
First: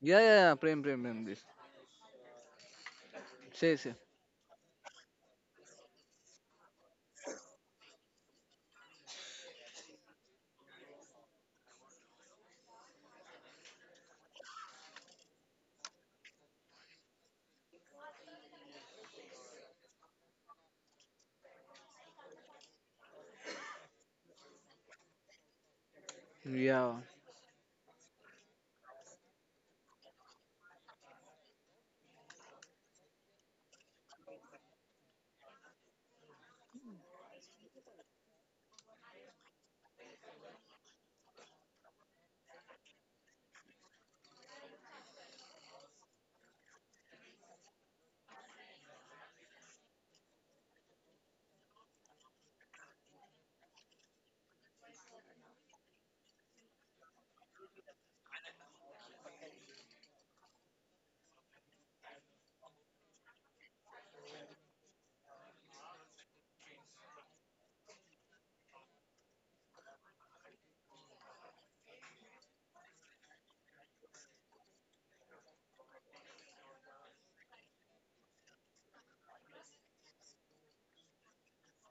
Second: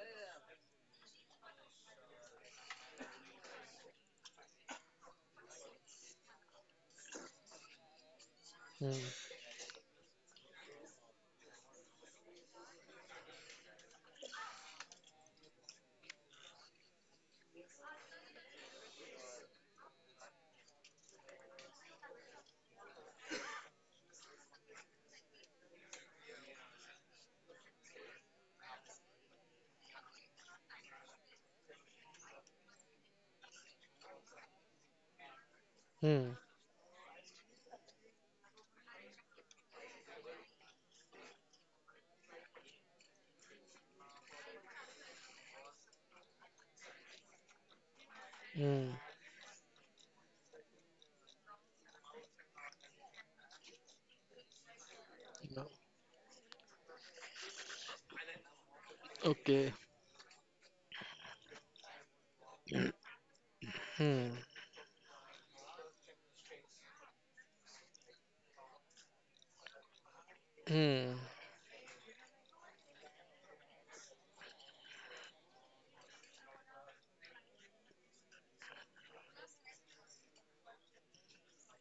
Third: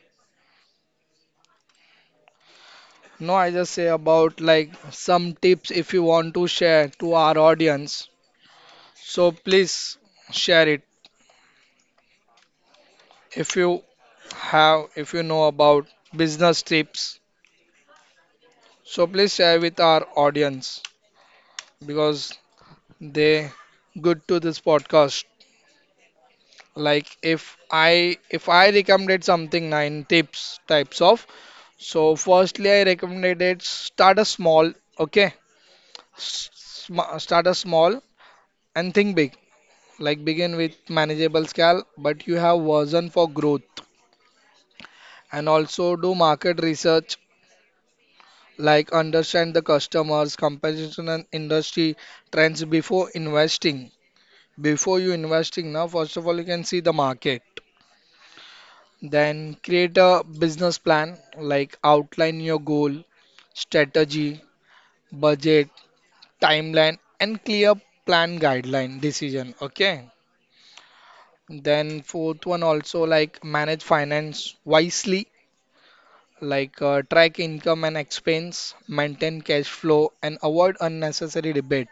Yeah, yeah, yeah. Prem, Prem, Prem. This.
No, I just
Say,
say
say.
about like some tips if you want to share to our audience.
Hmm.
So please share it if you have, if you know about business tips. So please share with our audience because they good to this podcast.
Yeah.
Like if i if i recommended something nine tips types of. So firstly I recommended start a small. Okay.
Hmm.
S- sma- start a small and think big, like begin with manageable scale, but you have version for growth. And also do market research,
Hmm.
like understand the customers competition and industry trends before investing, before you
Yeah.
investing. Now first of all you can see the market. Then
Okay.
create a business plan, like outline your goal,
Hmm.
strategy, budget, timeline, and clear plan guideline decision. Okay.
Hmm.
Then fourth one also, like manage finance wisely, like uh, track income and expense, maintain cash flow, and avoid unnecessary debate.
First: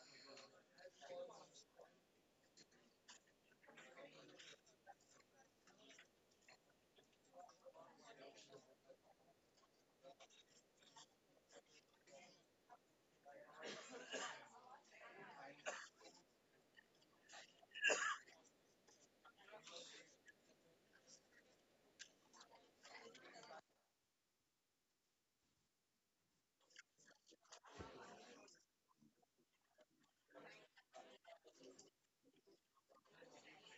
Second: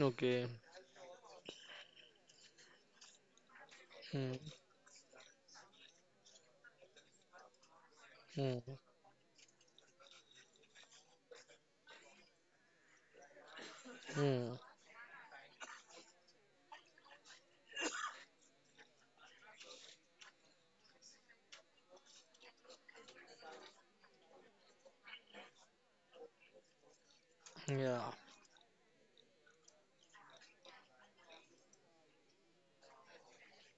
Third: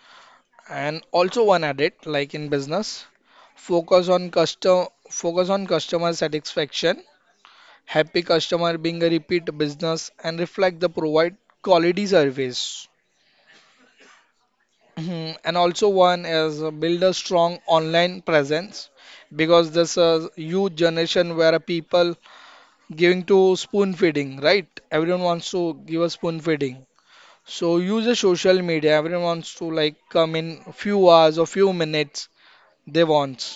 Okay.
And also one added, like in business, focus on
Hmm.
custom focus on customer satisfaction. Happy
Hmm.
customer being a repeat business and reflect the provide quality service.
Hmm.
Mhm. And also one is uh, build a strong online presence, because this is huge generation where people giving to spoon feeding, right? Everyone wants to give a spoon feeding. So
Yeah.
use a social media. Everyone wants to like come in few hours or few minutes, they want.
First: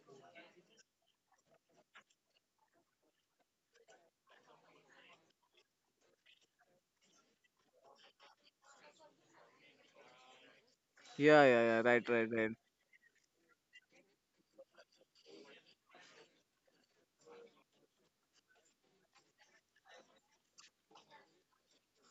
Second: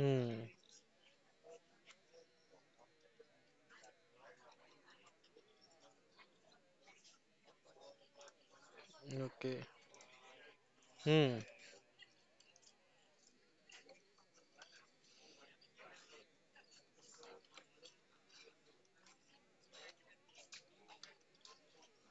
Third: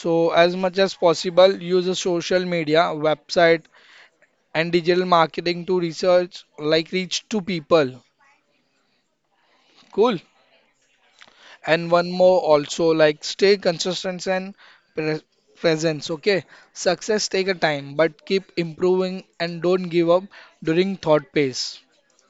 So as much as possible use a social media, website, and digital marketing to research, like reach to people.
Okay.
Cool.
Hmm.
Yeah, yeah, yeah.
And one
Right, right,
more
right.
also, like stay consistent and pre- presence. Okay. Success take a time, but keep improving and don't give up during thought pace.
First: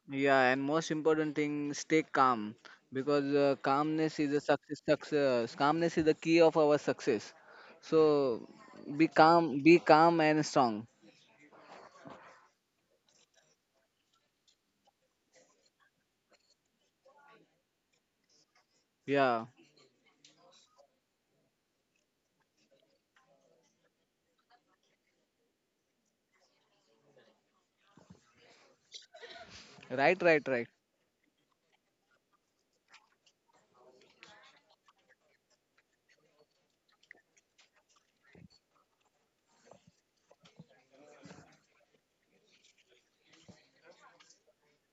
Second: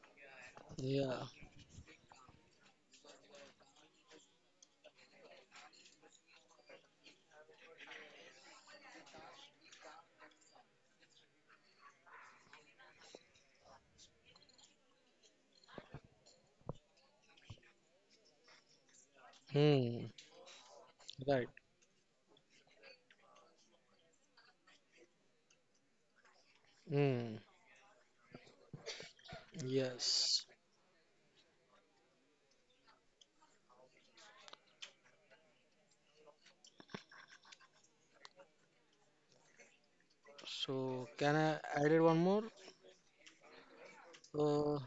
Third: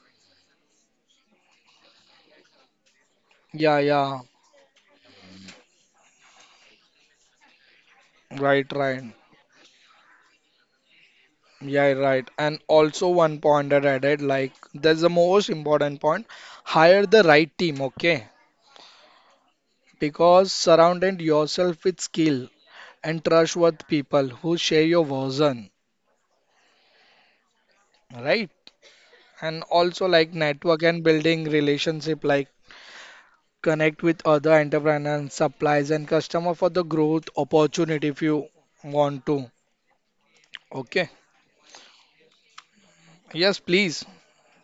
Yeah. And most
Yeah.
important thing, stay calm because uh,
Yeah, yeah.
calmness is a success. Success. Calmness is the key of our success. So
Right, right.
be calm, be calm and strong.
Yeah, right. And also one point that I added, like that's the most important point. Hire the right team, okay?
Yeah.
Hmm.
Because surrounded
Right.
yourself with skill and trustworthy people who share your vision,
Hmm.
right? And also
Right,
like
right,
Yes.
right.
network and building relationship, like connect with other entrepreneurs, suppliers and customer for the growth opportunity if you want to.
So
Okay.
can I add it one more?
Yes, please.
Uh,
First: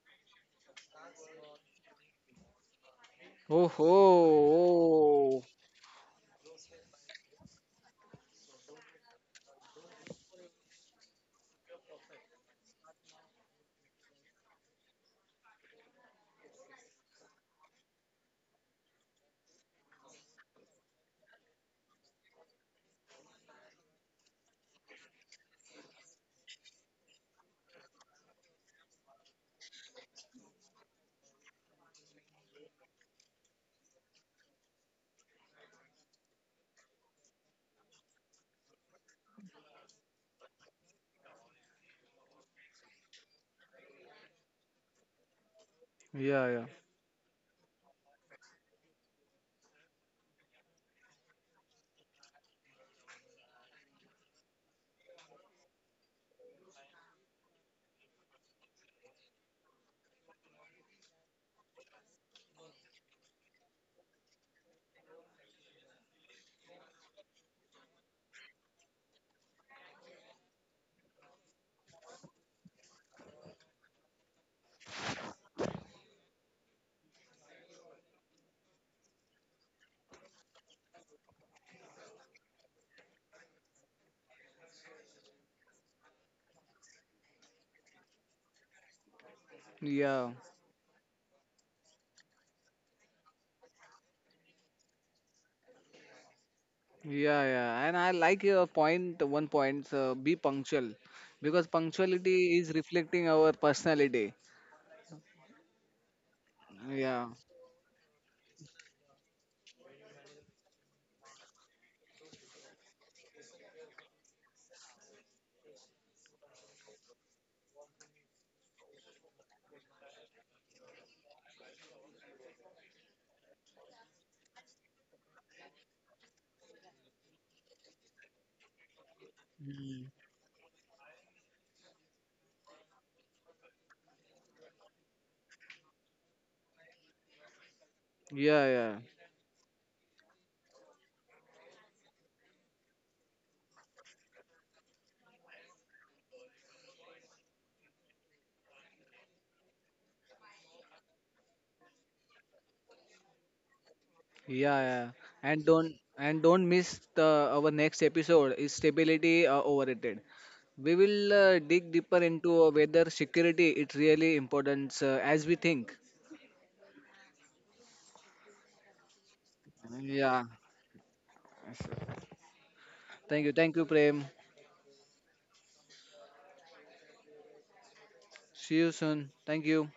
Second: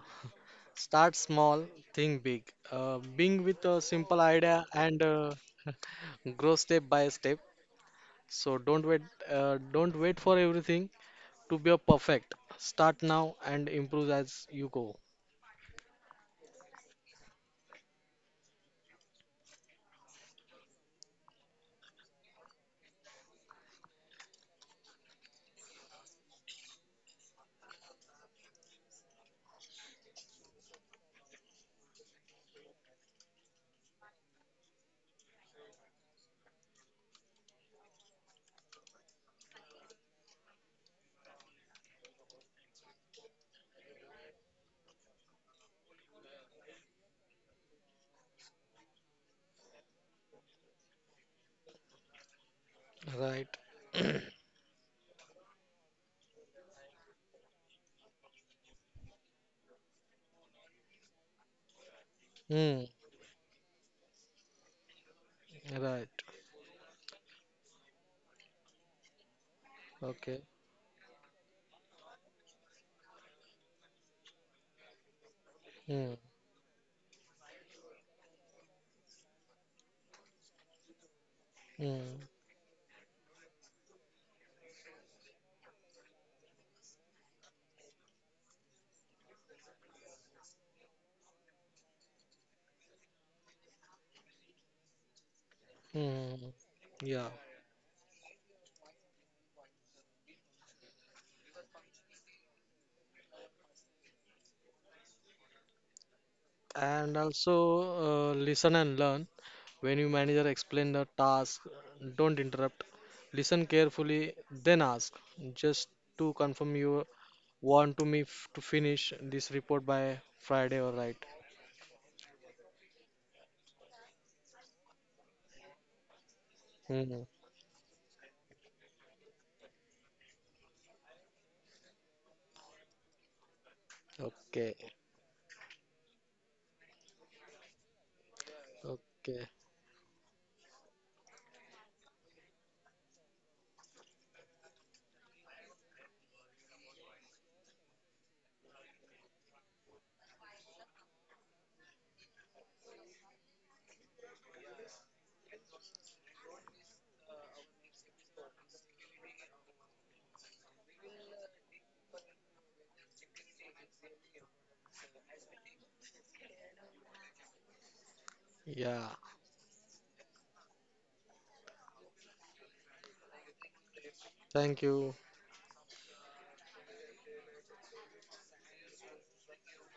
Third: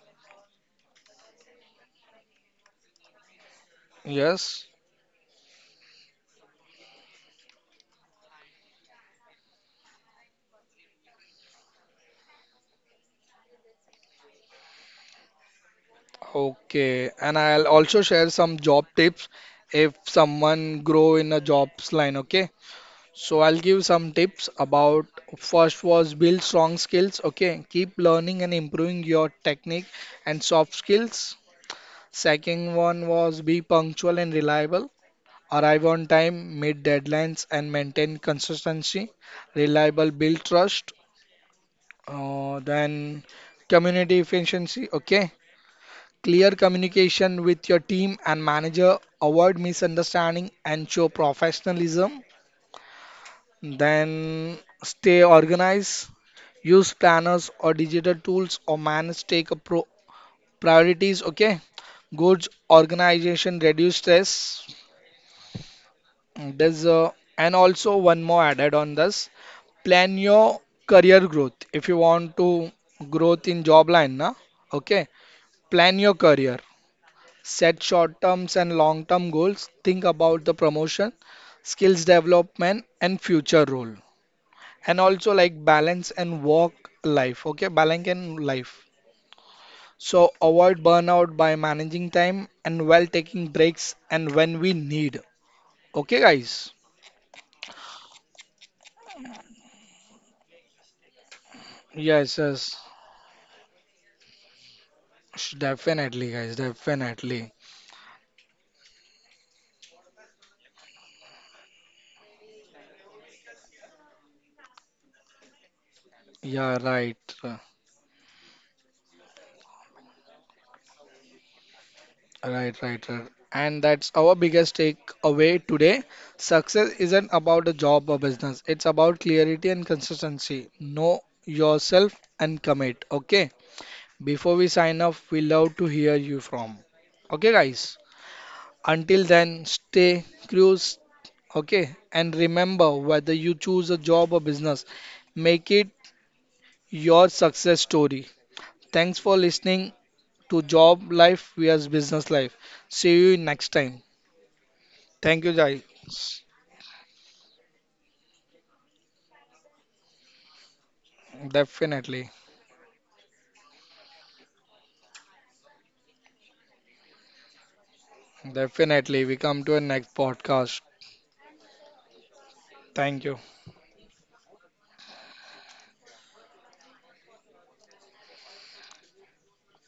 Start small, think big. Uh, being with
Oh,
a simple idea
Yes.
and uh,
ho. Oh.
grow step by step. So don't wait. Uh, don't wait for everything to be a perfect. Start now and improve as you go.
Okay. And I'll also share some job tips if someone grow in a jobs line. Okay. So I'll give some tips about. First was build strong skills. Okay. Keep learning and improving your technique and soft skills. Second one was be punctual and reliable. Arrive on time, meet deadlines, and maintain consistency, reliable build trust, uh, then community efficiency, okay? Clear
Yeah, yeah.
communication with your team and manager, avoid misunderstanding and show professionalism,
Right.
then stay organized, use planners or digital tools or manage take a pro priorities, okay? Good
Hmm.
organization, reduce stress.
Right.
Mm, There's uh, and also one more added on this. Plan your
Okay.
career growth. If you want to growth in job line, na? Okay. Plan your
Hmm.
career. Set short terms and long term goals. Think about the promotion, skills
Hmm.
development, and future role. And also like balance and work life. Okay, balance and life. So
Yeah,
avoid burnout by managing time and while taking breaks and when we need. Okay,
Hmm.
guys.
Yeah.
yeah, yeah. And I like your point, one point, uh, be punctual because
Yes,
punctuality
yes.
is reflecting our personality.
Sh- Definitely, guys,
And
Yeah.
definitely.
also uh, listen and learn. When your manager explain the task, don't interrupt. Listen carefully, then ask. Just to
Yeah,
confirm you
right, uh,
want to me f- to finish this report by Friday, all right?
right, right, right. And that's our biggest takeaway today. Success
Hmm.
isn't about a job or business, it's about clarity and
Mm.
consistency. Know yourself and commit. Okay, before we
Okay.
sign off, we love to hear you from. Okay, guys,
Yeah, yeah.
until
Okay.
then, stay cruise. Okay, and remember whether you choose a job or business, make it your success story. Thanks for listening to job life vs business life. See you next time.
Yeah, yeah.
Thank you,
And
guys.
don't and don't miss the our next episode is stability uh, overrated. We will uh, dig deeper
Definitely.
into uh, whether security is really important uh, as we think.
Yeah.
Definitely. We come to a next
Yeah.
podcast. Thank
Thank
you.
you. Thank you, Prem.
Thank you.
See you soon. Thank you.